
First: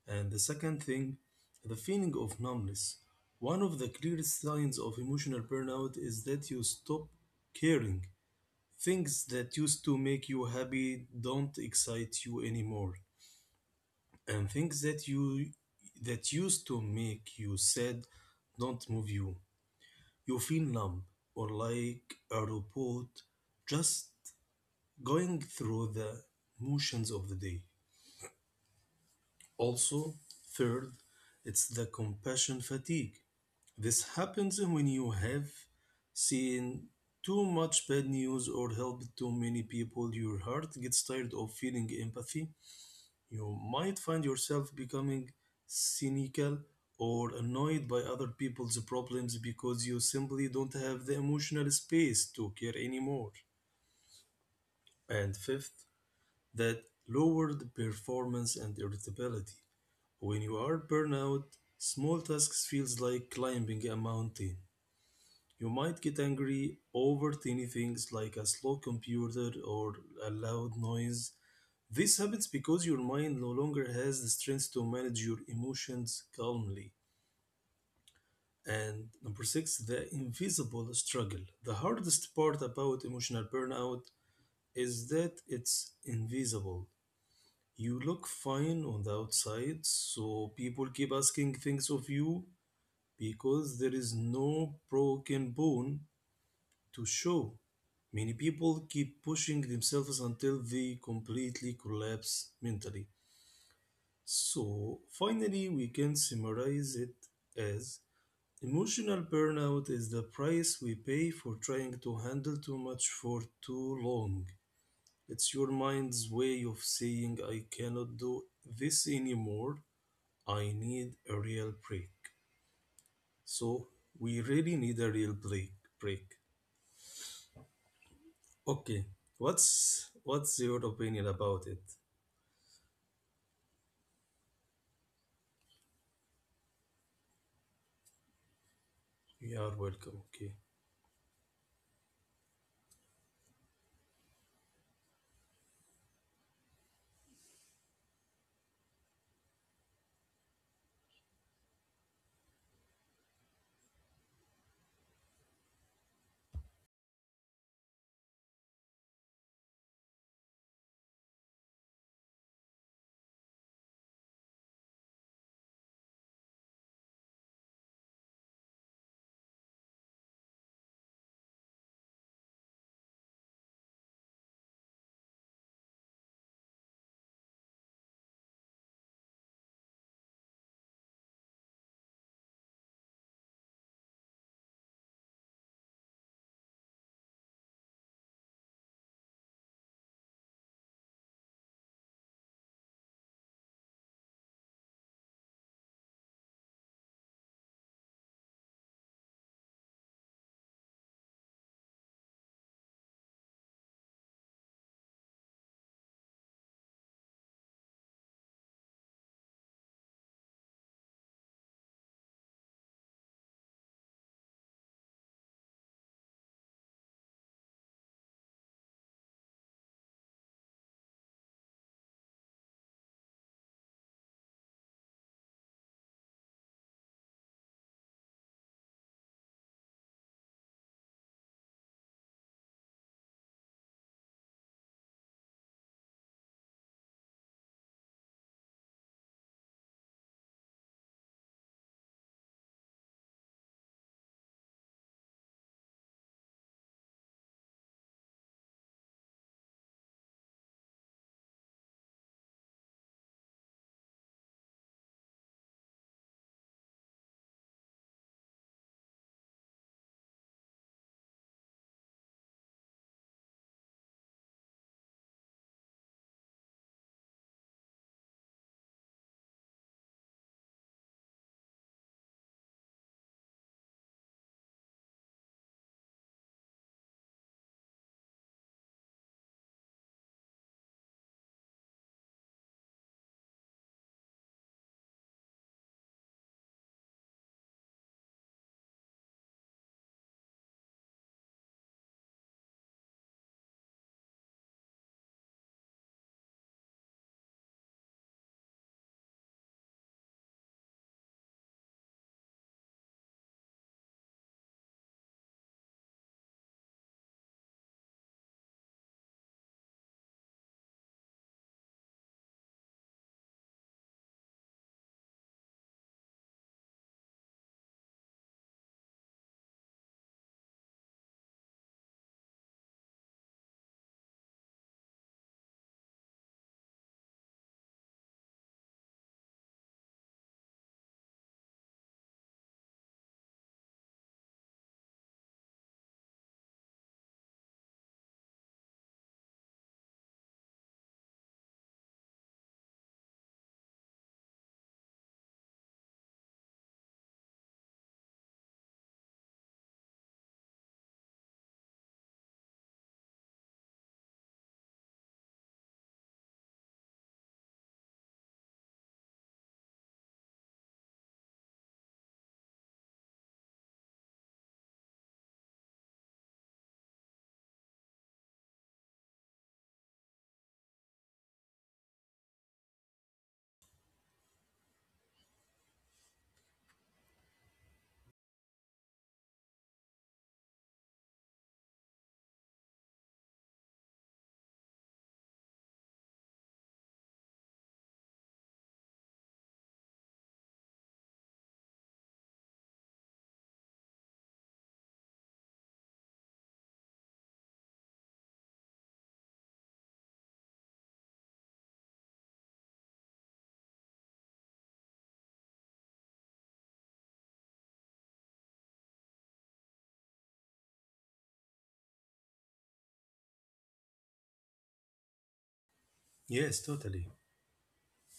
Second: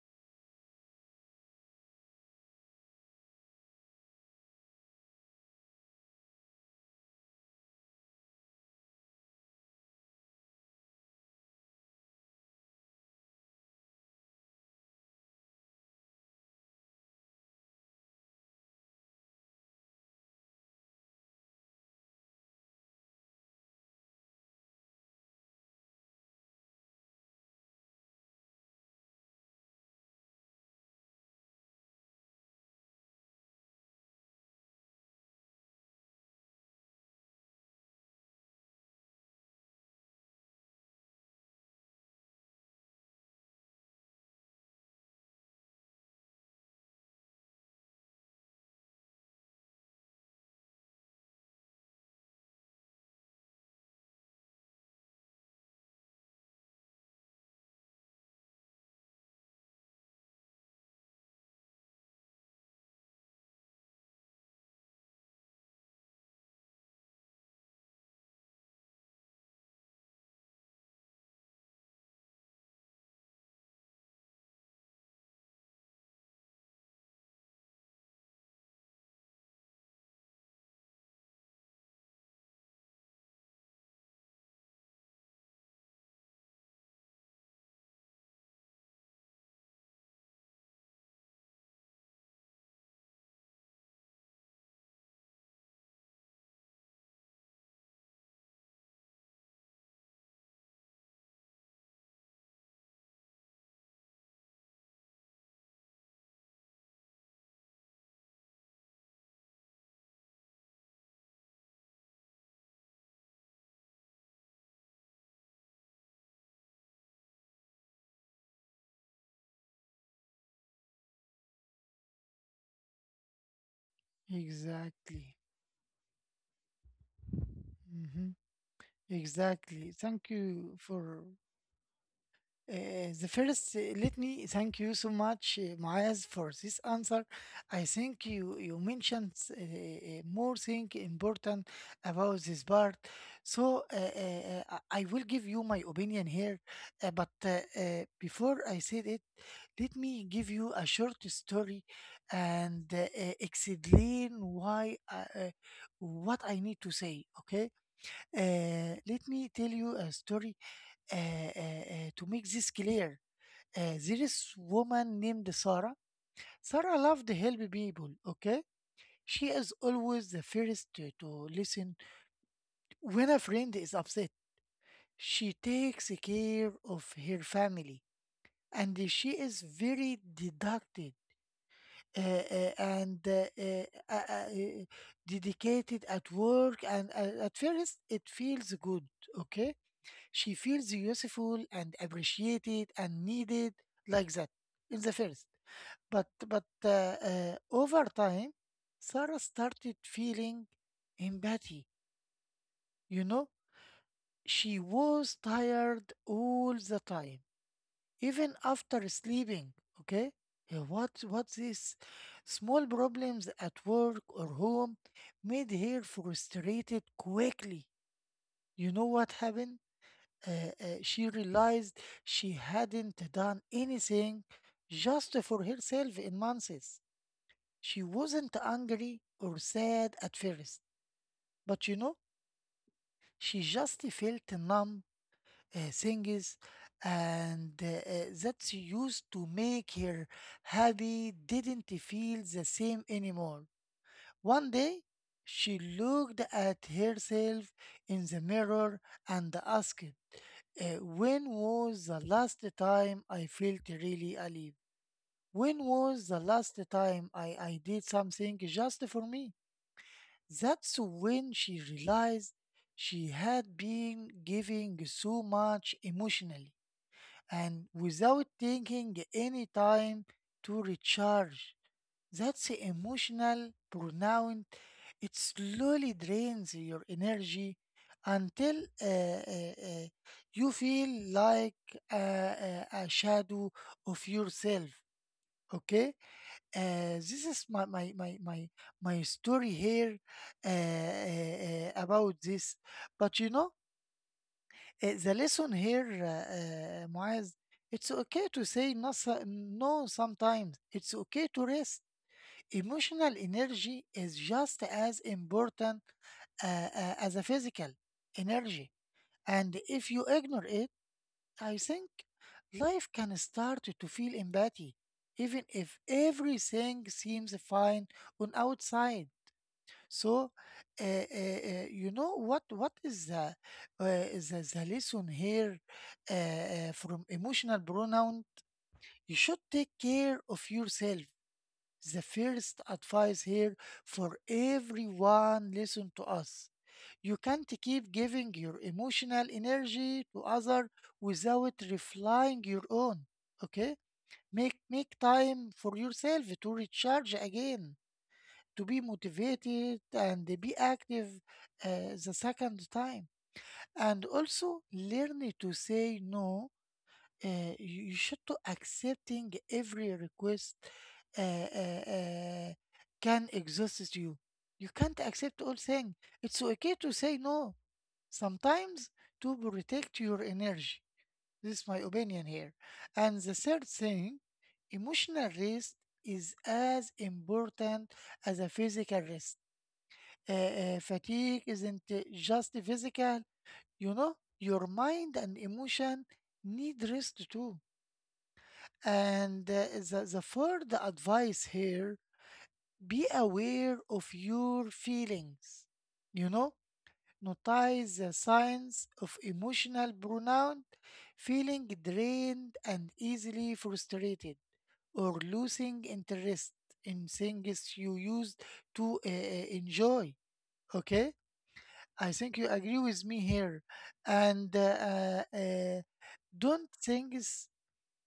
And the second thing, the feeling of numbness. One of the clearest signs of emotional burnout is that you stop caring. Things that used to make you happy don't excite you anymore. And things that you that used to make you sad don't move you. You feel numb or like a robot just going through the motions of the day. Also, third, it's the compassion fatigue. This happens when you have seen too much bad news or helped too many people. Your heart gets tired of feeling empathy. You might find yourself becoming cynical or annoyed by other people's problems because you simply don't have the emotional space to care anymore. And fifth, that lowered performance and irritability. When you are burnout, small tasks feels like climbing a mountain. You might get angry over tiny things like a slow computer or a loud noise. This happens because your mind no longer has the strength to manage your emotions calmly. And number six, the invisible struggle. The hardest part about emotional burnout is that it's invisible. You look fine on the outside, so people keep asking things of you, because there is no broken bone to show. Many people keep pushing themselves until they completely collapse mentally. So, finally, we can summarize it as emotional burnout is the price we pay for trying to handle too much for too long. It's your mind's way of saying, I cannot do this anymore. I need a real break. So we really need a real Exactly. break. Break. Hmm. Okay. Exactly. What's Thank what's you your for. opinion about it? Uh, the first, uh, let me thank you so much, uh, Maaz, for this answer. I think you you mentioned uh, You are uh, welcome. Okay. more thing important about this part. So uh, uh, uh, I I will give you my opinion here, uh, but uh, uh, before I said it, let me give you a short story and uh, uh, explain why uh, uh, what I need to say. Okay, uh, let me tell you a story uh, uh, uh, to make this clear. Uh, there is woman named Sarah. Sarah loved to help people. Okay, she is always the first to, to listen when a friend is upset. She takes care of her family, and she is very deducted uh, uh, and uh, uh, uh, uh, dedicated at work. And uh, at first, it feels good. Okay, she feels useful and appreciated and needed like that in the first. But but uh, uh, over time, Sarah started feeling empathy. You know, she was tired all the time, even after sleeping. Okay, uh, what what these small problems at work or home made her frustrated quickly. You know what happened? Uh, uh, she realized she hadn't done anything just for herself in months. She wasn't angry or sad at first, but you know, she just felt numb uh, things, and uh, uh, that she used to make her happy didn't feel the same anymore. One day, she looked at herself in the mirror and asked, "Uh, "When was the last time I felt really alive? When was the last time I, I did something just for me?" That's when she realized she had been giving so much emotionally and without taking any time to recharge. That's emotional burnout. It slowly drains your energy until uh, uh, uh, you feel like a, a a shadow of yourself. Okay? Uh, this is my my my my, my story here uh, uh, uh, about this. But you know, uh, the lesson here, uh, uh, Muaz, it's okay to say no, so- no sometimes. It's okay to rest. Emotional energy is just as important uh, uh, as a physical energy. And if you ignore it, I think life can start to feel empty, even if everything seems fine on outside. So, uh, uh, uh, you know what? What is the uh, the, the lesson here uh, uh, from emotional pronoun? You should take care of yourself. The first advice here for everyone listen to us. You can't keep giving your emotional energy to other without reflying your own. Okay? Make make time for yourself to recharge again, to be motivated and be active uh, the second time. And also learn to say no. Uh, you you should to accepting every request uh, uh, uh, can exhaust you. You can't accept all things. It's okay to say no sometimes to protect your energy. This is my opinion here. And the third thing, emotional rest is as important as a physical rest. Uh, uh, fatigue isn't uh, just physical, you know, your mind and emotion need rest too. And uh, the, the third advice here be aware of your feelings. You know, notice the signs of emotional burnout, feeling drained and easily frustrated, or losing interest in things you used to uh, uh, enjoy. Okay, I think you agree with me here, and uh, uh, uh, Yes, don't totally. things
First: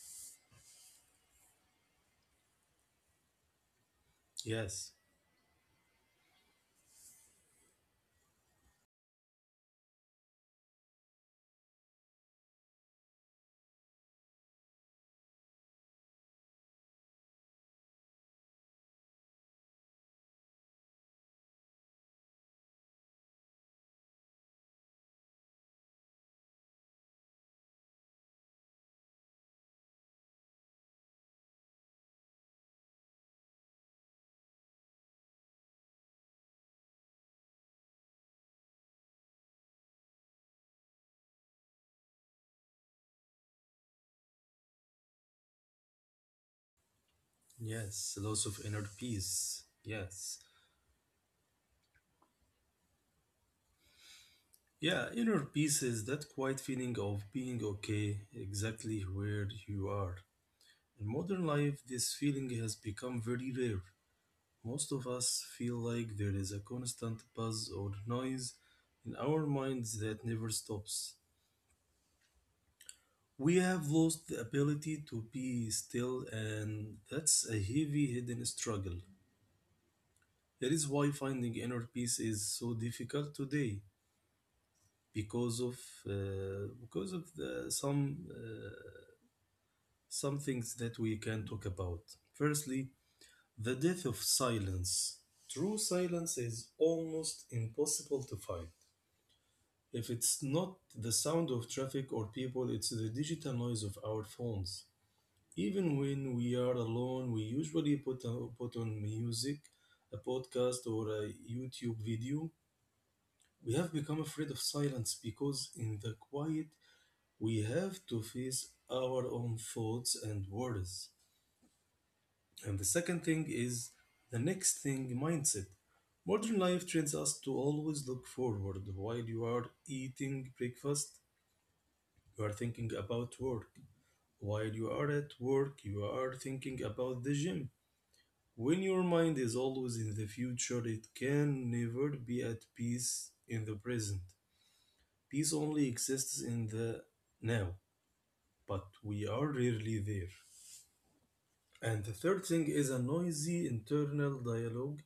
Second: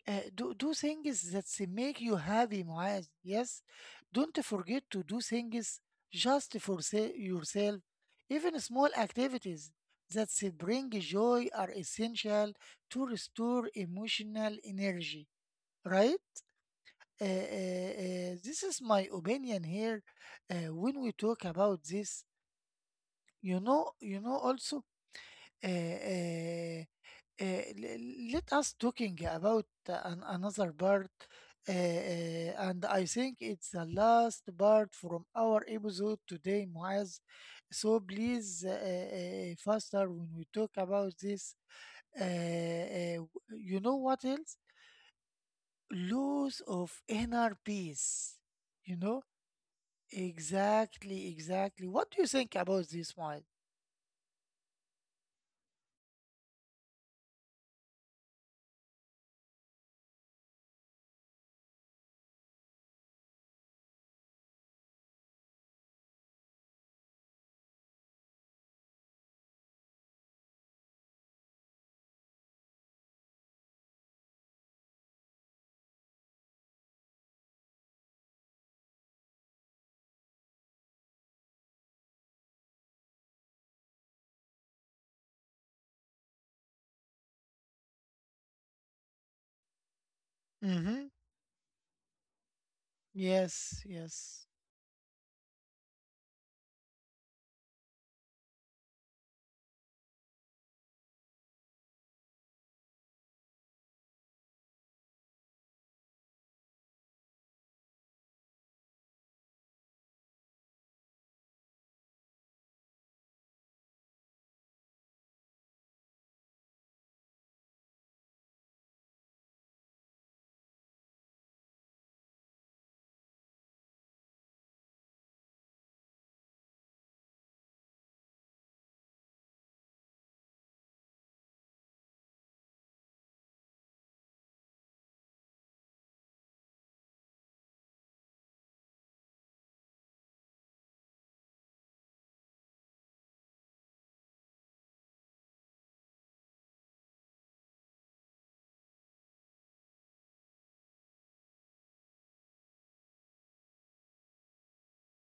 uh, do do things that s- make you happy, Muaz. Yes, don't forget Yes. to do things just for se- yourself. Even small activities that s- bring joy are essential to restore emotional energy. Right? Uh, uh, uh, this is my opinion here. Uh, when we talk about this, you know, you know also. Uh, uh, uh, l- let us talking about an, another part uh, uh, and I think it's the last part from our episode today, Muaz. So please uh, uh, faster when we talk about this, uh, uh, you know what else, loss of inner Yes. peace, Loss of inner you know, peace. Yes. exactly, exactly what do you think about this, Muaz? Yeah, inner peace is that quiet feeling of being okay exactly where you are. In modern life, this feeling has become very rare. Most of us feel like there is a constant buzz or noise in our minds that never stops. We have lost the ability to be still, and that's a heavy hidden struggle. That is why finding inner peace is so difficult today, because of uh, because of the, some uh, some things Mm-hmm. that we can talk about. Firstly, Yes, the death of yes. silence. True silence is almost impossible to find. If it's not the sound of traffic or people, it's the digital noise of our phones. Even when we are alone, we usually put, on put on music, a podcast, or a YouTube video. We have become afraid of silence because in the quiet, we have to face our own thoughts and worries. And the second thing is the next thing mindset. Modern life trains us to always look forward. While you are eating breakfast, you are thinking about work. While you are at work, you are thinking about the gym. When your mind is always in the future, it can never be at peace in the present. Peace only exists in the now, but we are rarely there. And the third thing is a noisy internal dialogue.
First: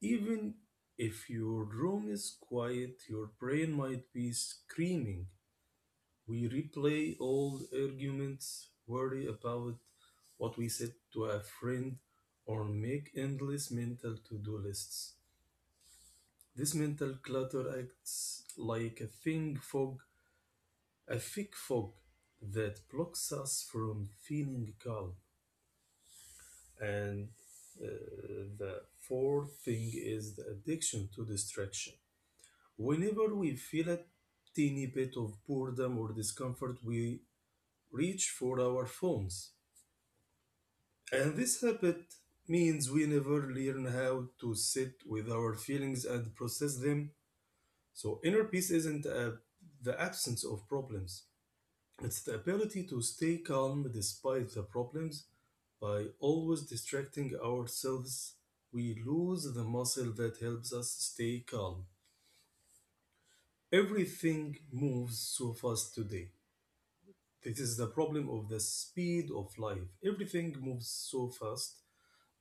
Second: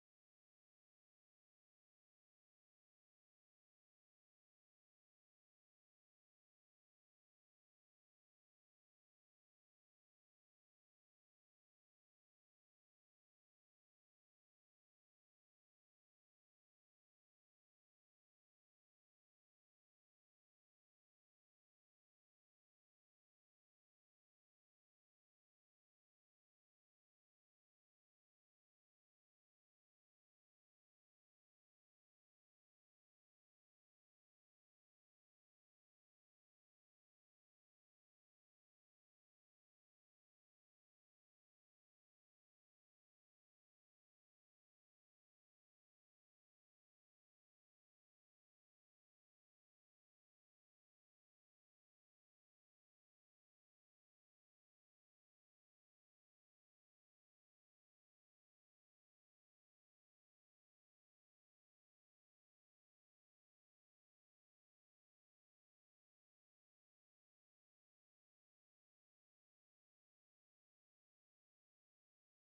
Even if your room is quiet, your brain might be screaming. We replay old arguments, worry about what we said to a friend, or make endless mental to do lists. This mental clutter acts like a thin fog, a thick fog that blocks us from feeling calm. And uh, the fourth thing is the addiction to distraction. Whenever we feel a teeny bit of boredom or discomfort, we reach for our phones. And this habit means we never learn how to sit with our feelings and process them. So, inner peace isn't uh, the absence of problems, it's the ability to stay calm despite the problems. By always distracting ourselves, we lose the muscle that helps us stay calm. Everything moves so fast today. This is the problem of the speed of life. Everything moves so fast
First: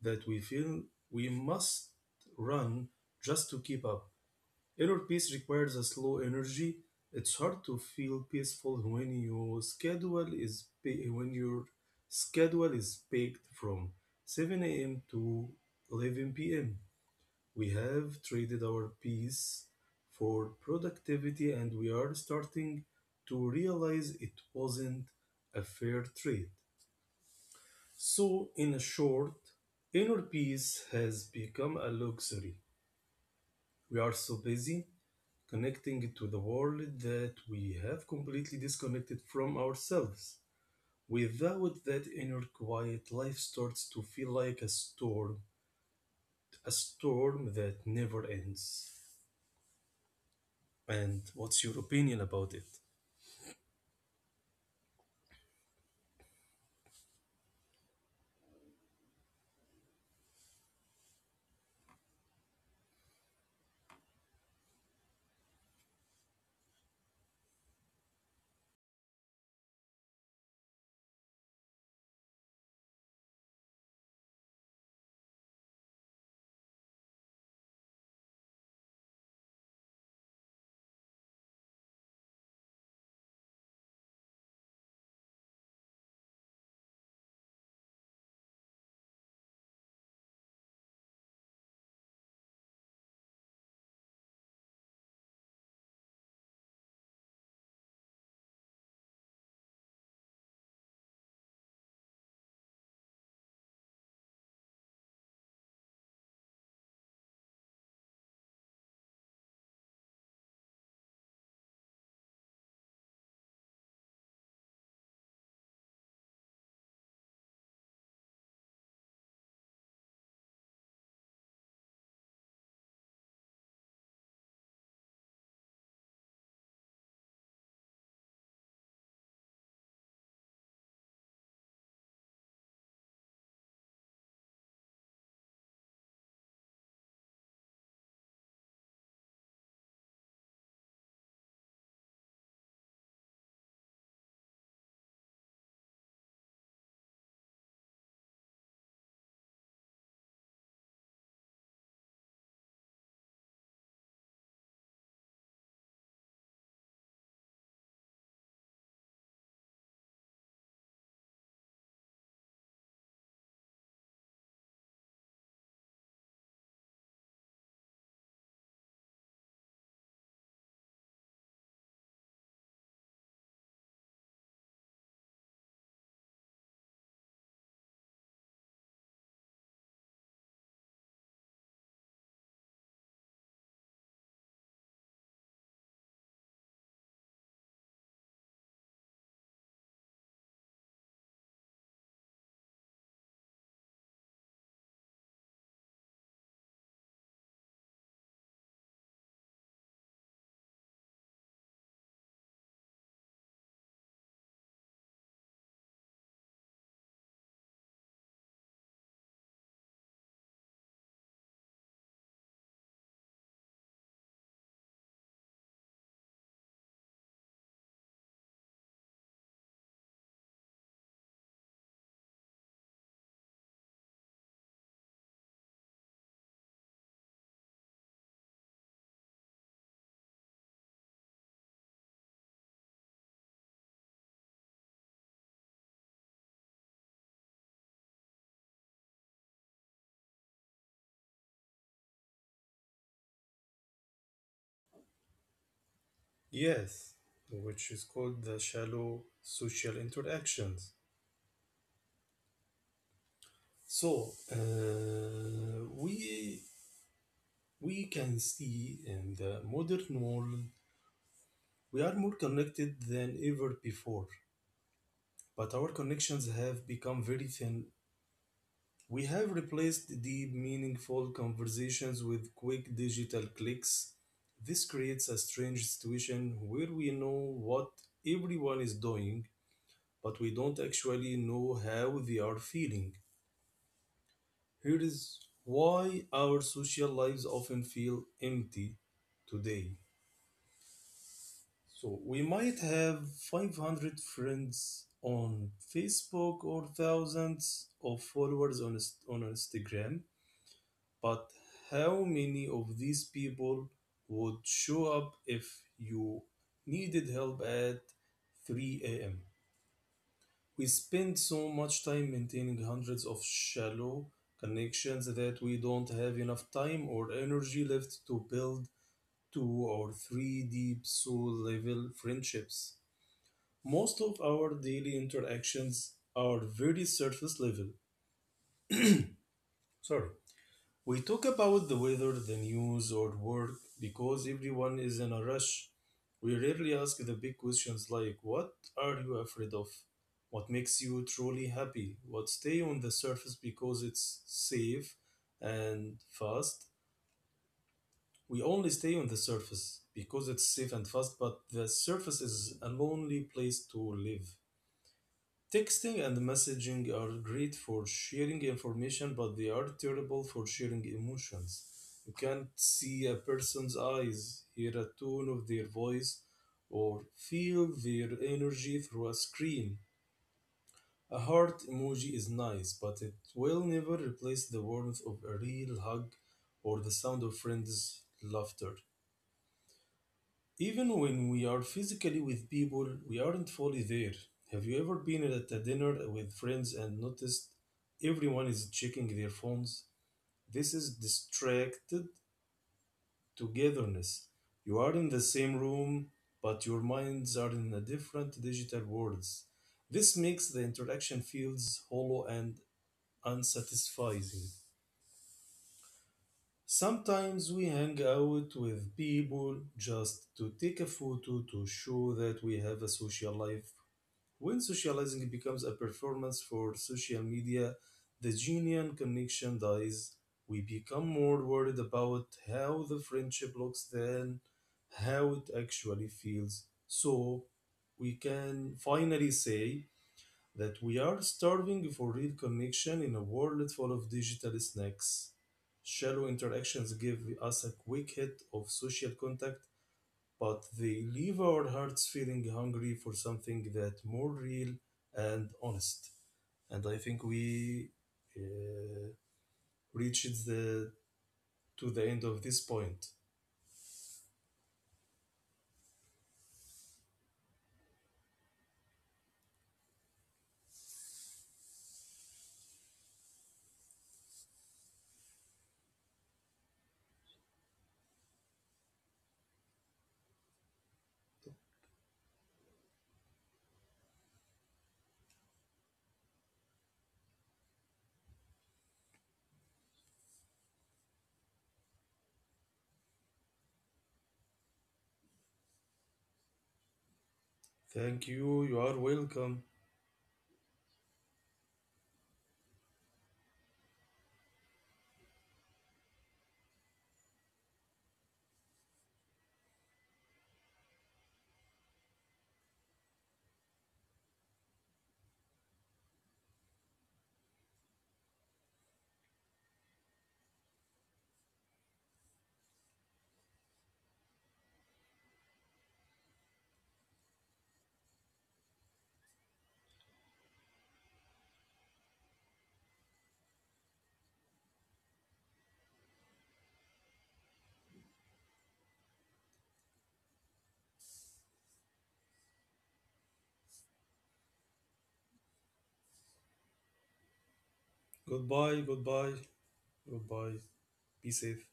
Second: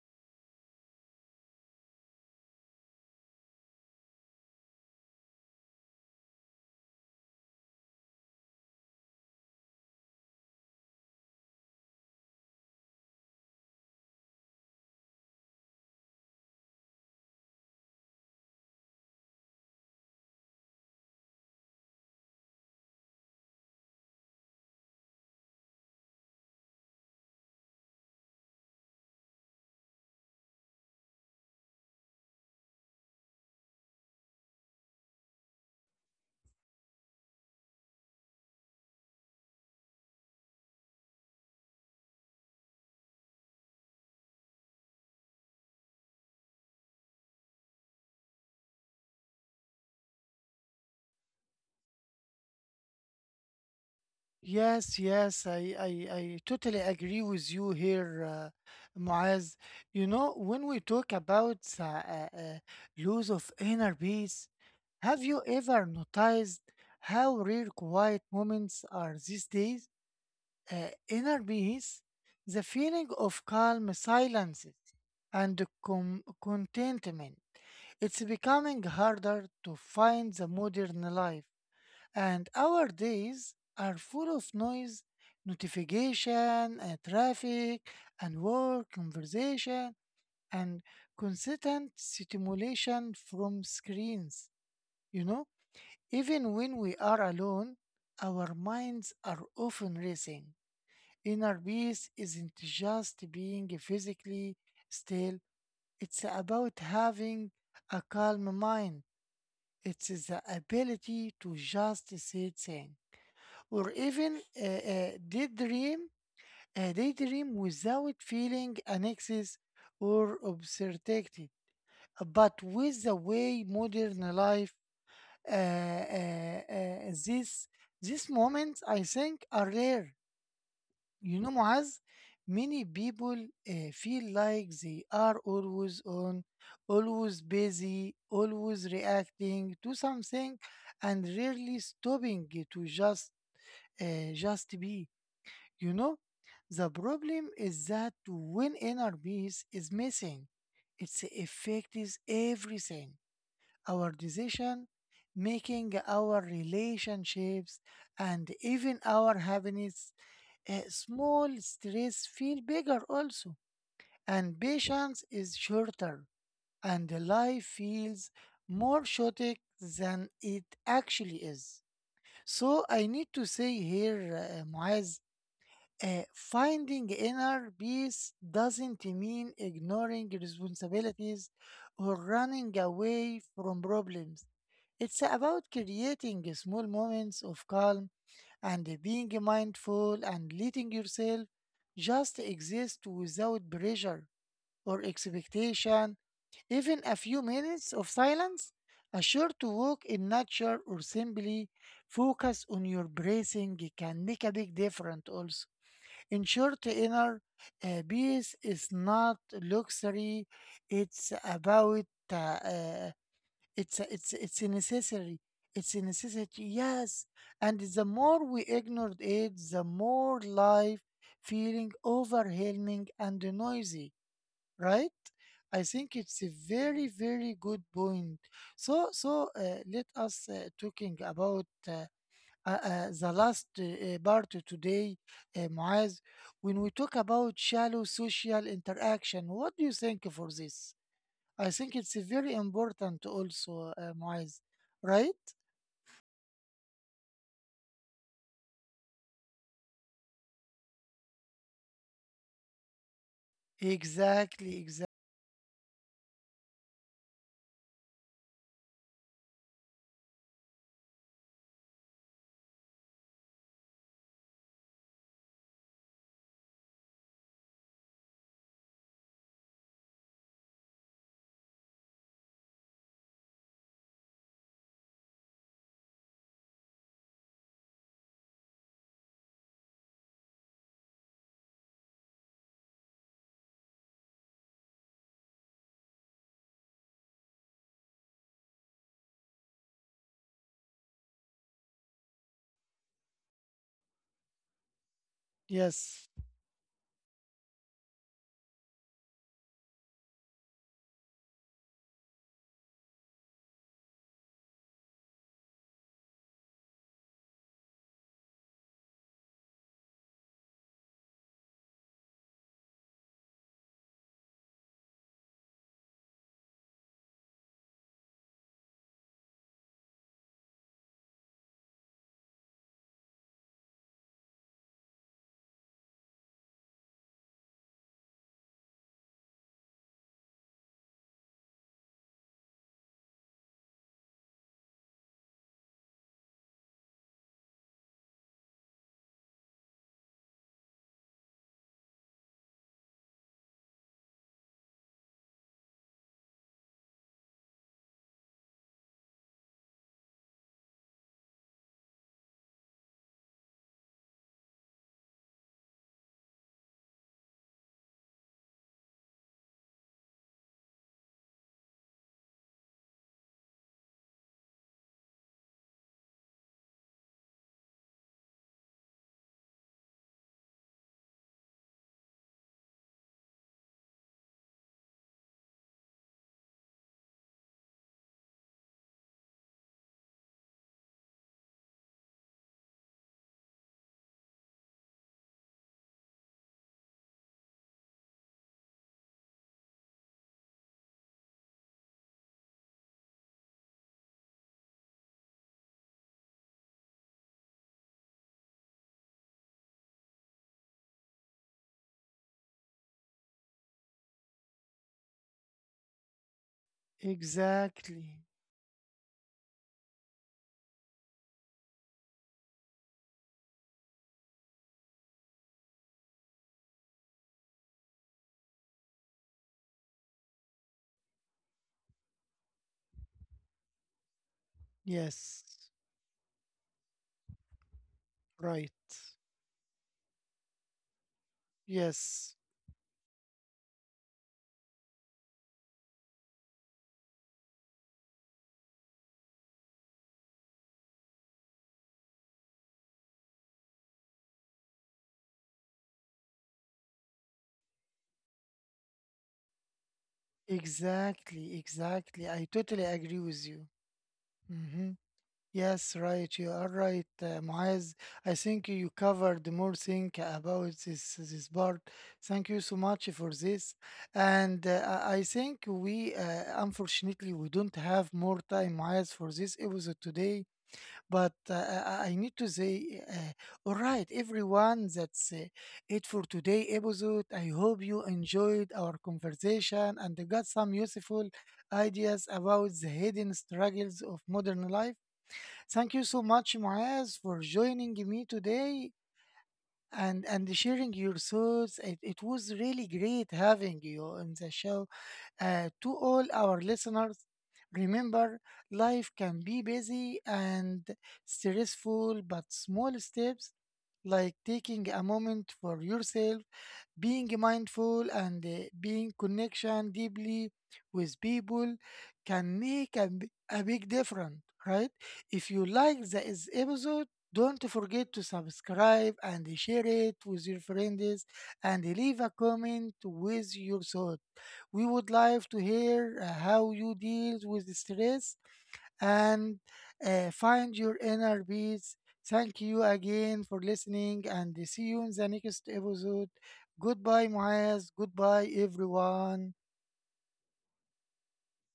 that we feel we must run just to keep up. Inner peace requires a slow energy. It's hard to feel peaceful when your schedule is pa- when your schedule is baked from seven a m to eleven p m. We have traded our peace for productivity, and we are starting to realize it wasn't a fair trade. So, in a short, inner peace has become a luxury. We are so busy connecting to the world that we have completely disconnected from ourselves. Without that inner quiet, life starts to feel like a storm, a storm that never ends. And what's your opinion about it? Yes, yes, I, I, I totally agree with you here, uh, Muaz. You know, when we talk about uh, uh, uh, loss of inner peace, have you ever noticed how rare quiet moments are these days? Uh, inner peace, the feeling of calm silence and com contentment. It's becoming harder to find the modern life and our days are full of noise, notification, and traffic, and work, conversation, and constant stimulation from screens. You know, even when we are alone, our minds are often racing. Inner peace isn't just being physically still, it's about having a calm mind. It's the ability to just sit in or even uh, uh, daydream, uh, daydream without feeling an excess or obscenity. But with the way modern life, uh, uh, uh, this these moments, I think, are rare. You know, Muaz, many people uh, feel like they are always on, always busy, always reacting to something, and rarely stopping to just uh, just be. You know, the problem is that when inner peace is missing, it affects everything, our decision making, our relationships, and even our happiness. A small stress feel bigger also, and patience is shorter, and the life feels more chaotic than it actually is. So I need to say here, uh, Muaz, uh, finding inner peace doesn't mean ignoring responsibilities or running away from problems. It's about creating small moments of calm and being mindful and letting yourself just exist without pressure or expectation. Even a few minutes of silence, a short walk in nature, or simply focus on your breathing can make a big difference also. In short, inner uh, peace is not luxury. It's about uh, uh, it's it's it's a necessary. It's a necessity. Yes, and the more we ignored it, the more life feeling overwhelming and noisy. Right? I think it's a very very good point. So so uh, let us uh, talking about. Uh, uh, uh, the last uh, uh, part today, uh, Muaz, when we talk about shallow social interaction. What do you think for this? I think it's uh, very important also, uh, Muaz, right? Yes, which is called the shallow social interactions. So Exactly, exactly. uh, we we can see in the modern world we are more connected than ever before, but our connections have become very thin. We have replaced deep, meaningful conversations with quick digital clicks. This creates a strange situation where we know what everyone is doing, but we don't actually know how they are feeling. Here is why our social lives often feel empty today. So we might have five hundred friends on Yes, Facebook or thousands of followers on, Inst- on Instagram, but how many of these people would show up if you needed help at three a m? We spend so much time maintaining hundreds of shallow connections that we don't have enough time or energy left to build two or three deep soul level friendships. Most of our daily interactions are very surface level. Sorry. We talk about the weather, the news, or work because everyone is in a rush. We rarely ask the big questions like what are you afraid of? What makes you truly happy? What stay on the surface because it's safe and fast? We only stay on the surface because it's safe and fast, but the surface is a lonely place to live. Texting and messaging are great for sharing information, but they are terrible for sharing emotions. You can't see a person's eyes, hear a tone of their voice, or feel their energy through a screen. A heart emoji is nice, but it will never replace the warmth of a real hug or the sound of friends' laughter. Even when we are physically with people, we aren't fully there. Have you ever been at a dinner with friends and noticed everyone is checking their phones? This is distracted togetherness. You are in the same room, but your minds are in a different digital worlds. This makes the interaction feels hollow and unsatisfying. Sometimes we hang exactly. out with people just to take a photo to show that we have a social life. When socializing becomes a performance for social media, the genuine connection dies. We become more worried about how the friendship looks than how Yes, it actually feels. So, we can right. finally say that we are starving for real Yes, connection in a world full of digital snacks. Shallow interactions give us a quick hit of social contact, but they leave our hearts feeling hungry for something that more real and honest. And I think we uh, reached the exactly, to the end exactly. of I this totally point. agree with you. Mhm. Yes, right. You are right, uh, Muaz. I think you covered more thing about this this part. Thank you so much for this. And uh, I I think we, uh, unfortunately, we don't have more time, Muaz, for this episode today. But uh, I I need to say, uh, all right, everyone, that's uh, it for today episode. I hope you enjoyed our conversation and got some useful ideas about the hidden struggles of modern life. Thank you so much, Muaz, for joining me Thank you. You today are welcome. and, and sharing your thoughts. It, it was really great having you on the show. Uh, to all our listeners, remember, life can be busy and stressful, but small steps like taking a moment for yourself, being mindful, and uh, being connection deeply with people can make a, b- a big difference. Right? If you like this episode, don't forget to subscribe and share it with your friends, and leave a comment with your thought. We would like to hear uh, how you deal with stress and uh, find your inner peace. Thank you again for listening and see you in the next episode. Goodbye, Muaz. Goodbye, Goodbye. Goodbye. everyone. Goodbye. Be safe.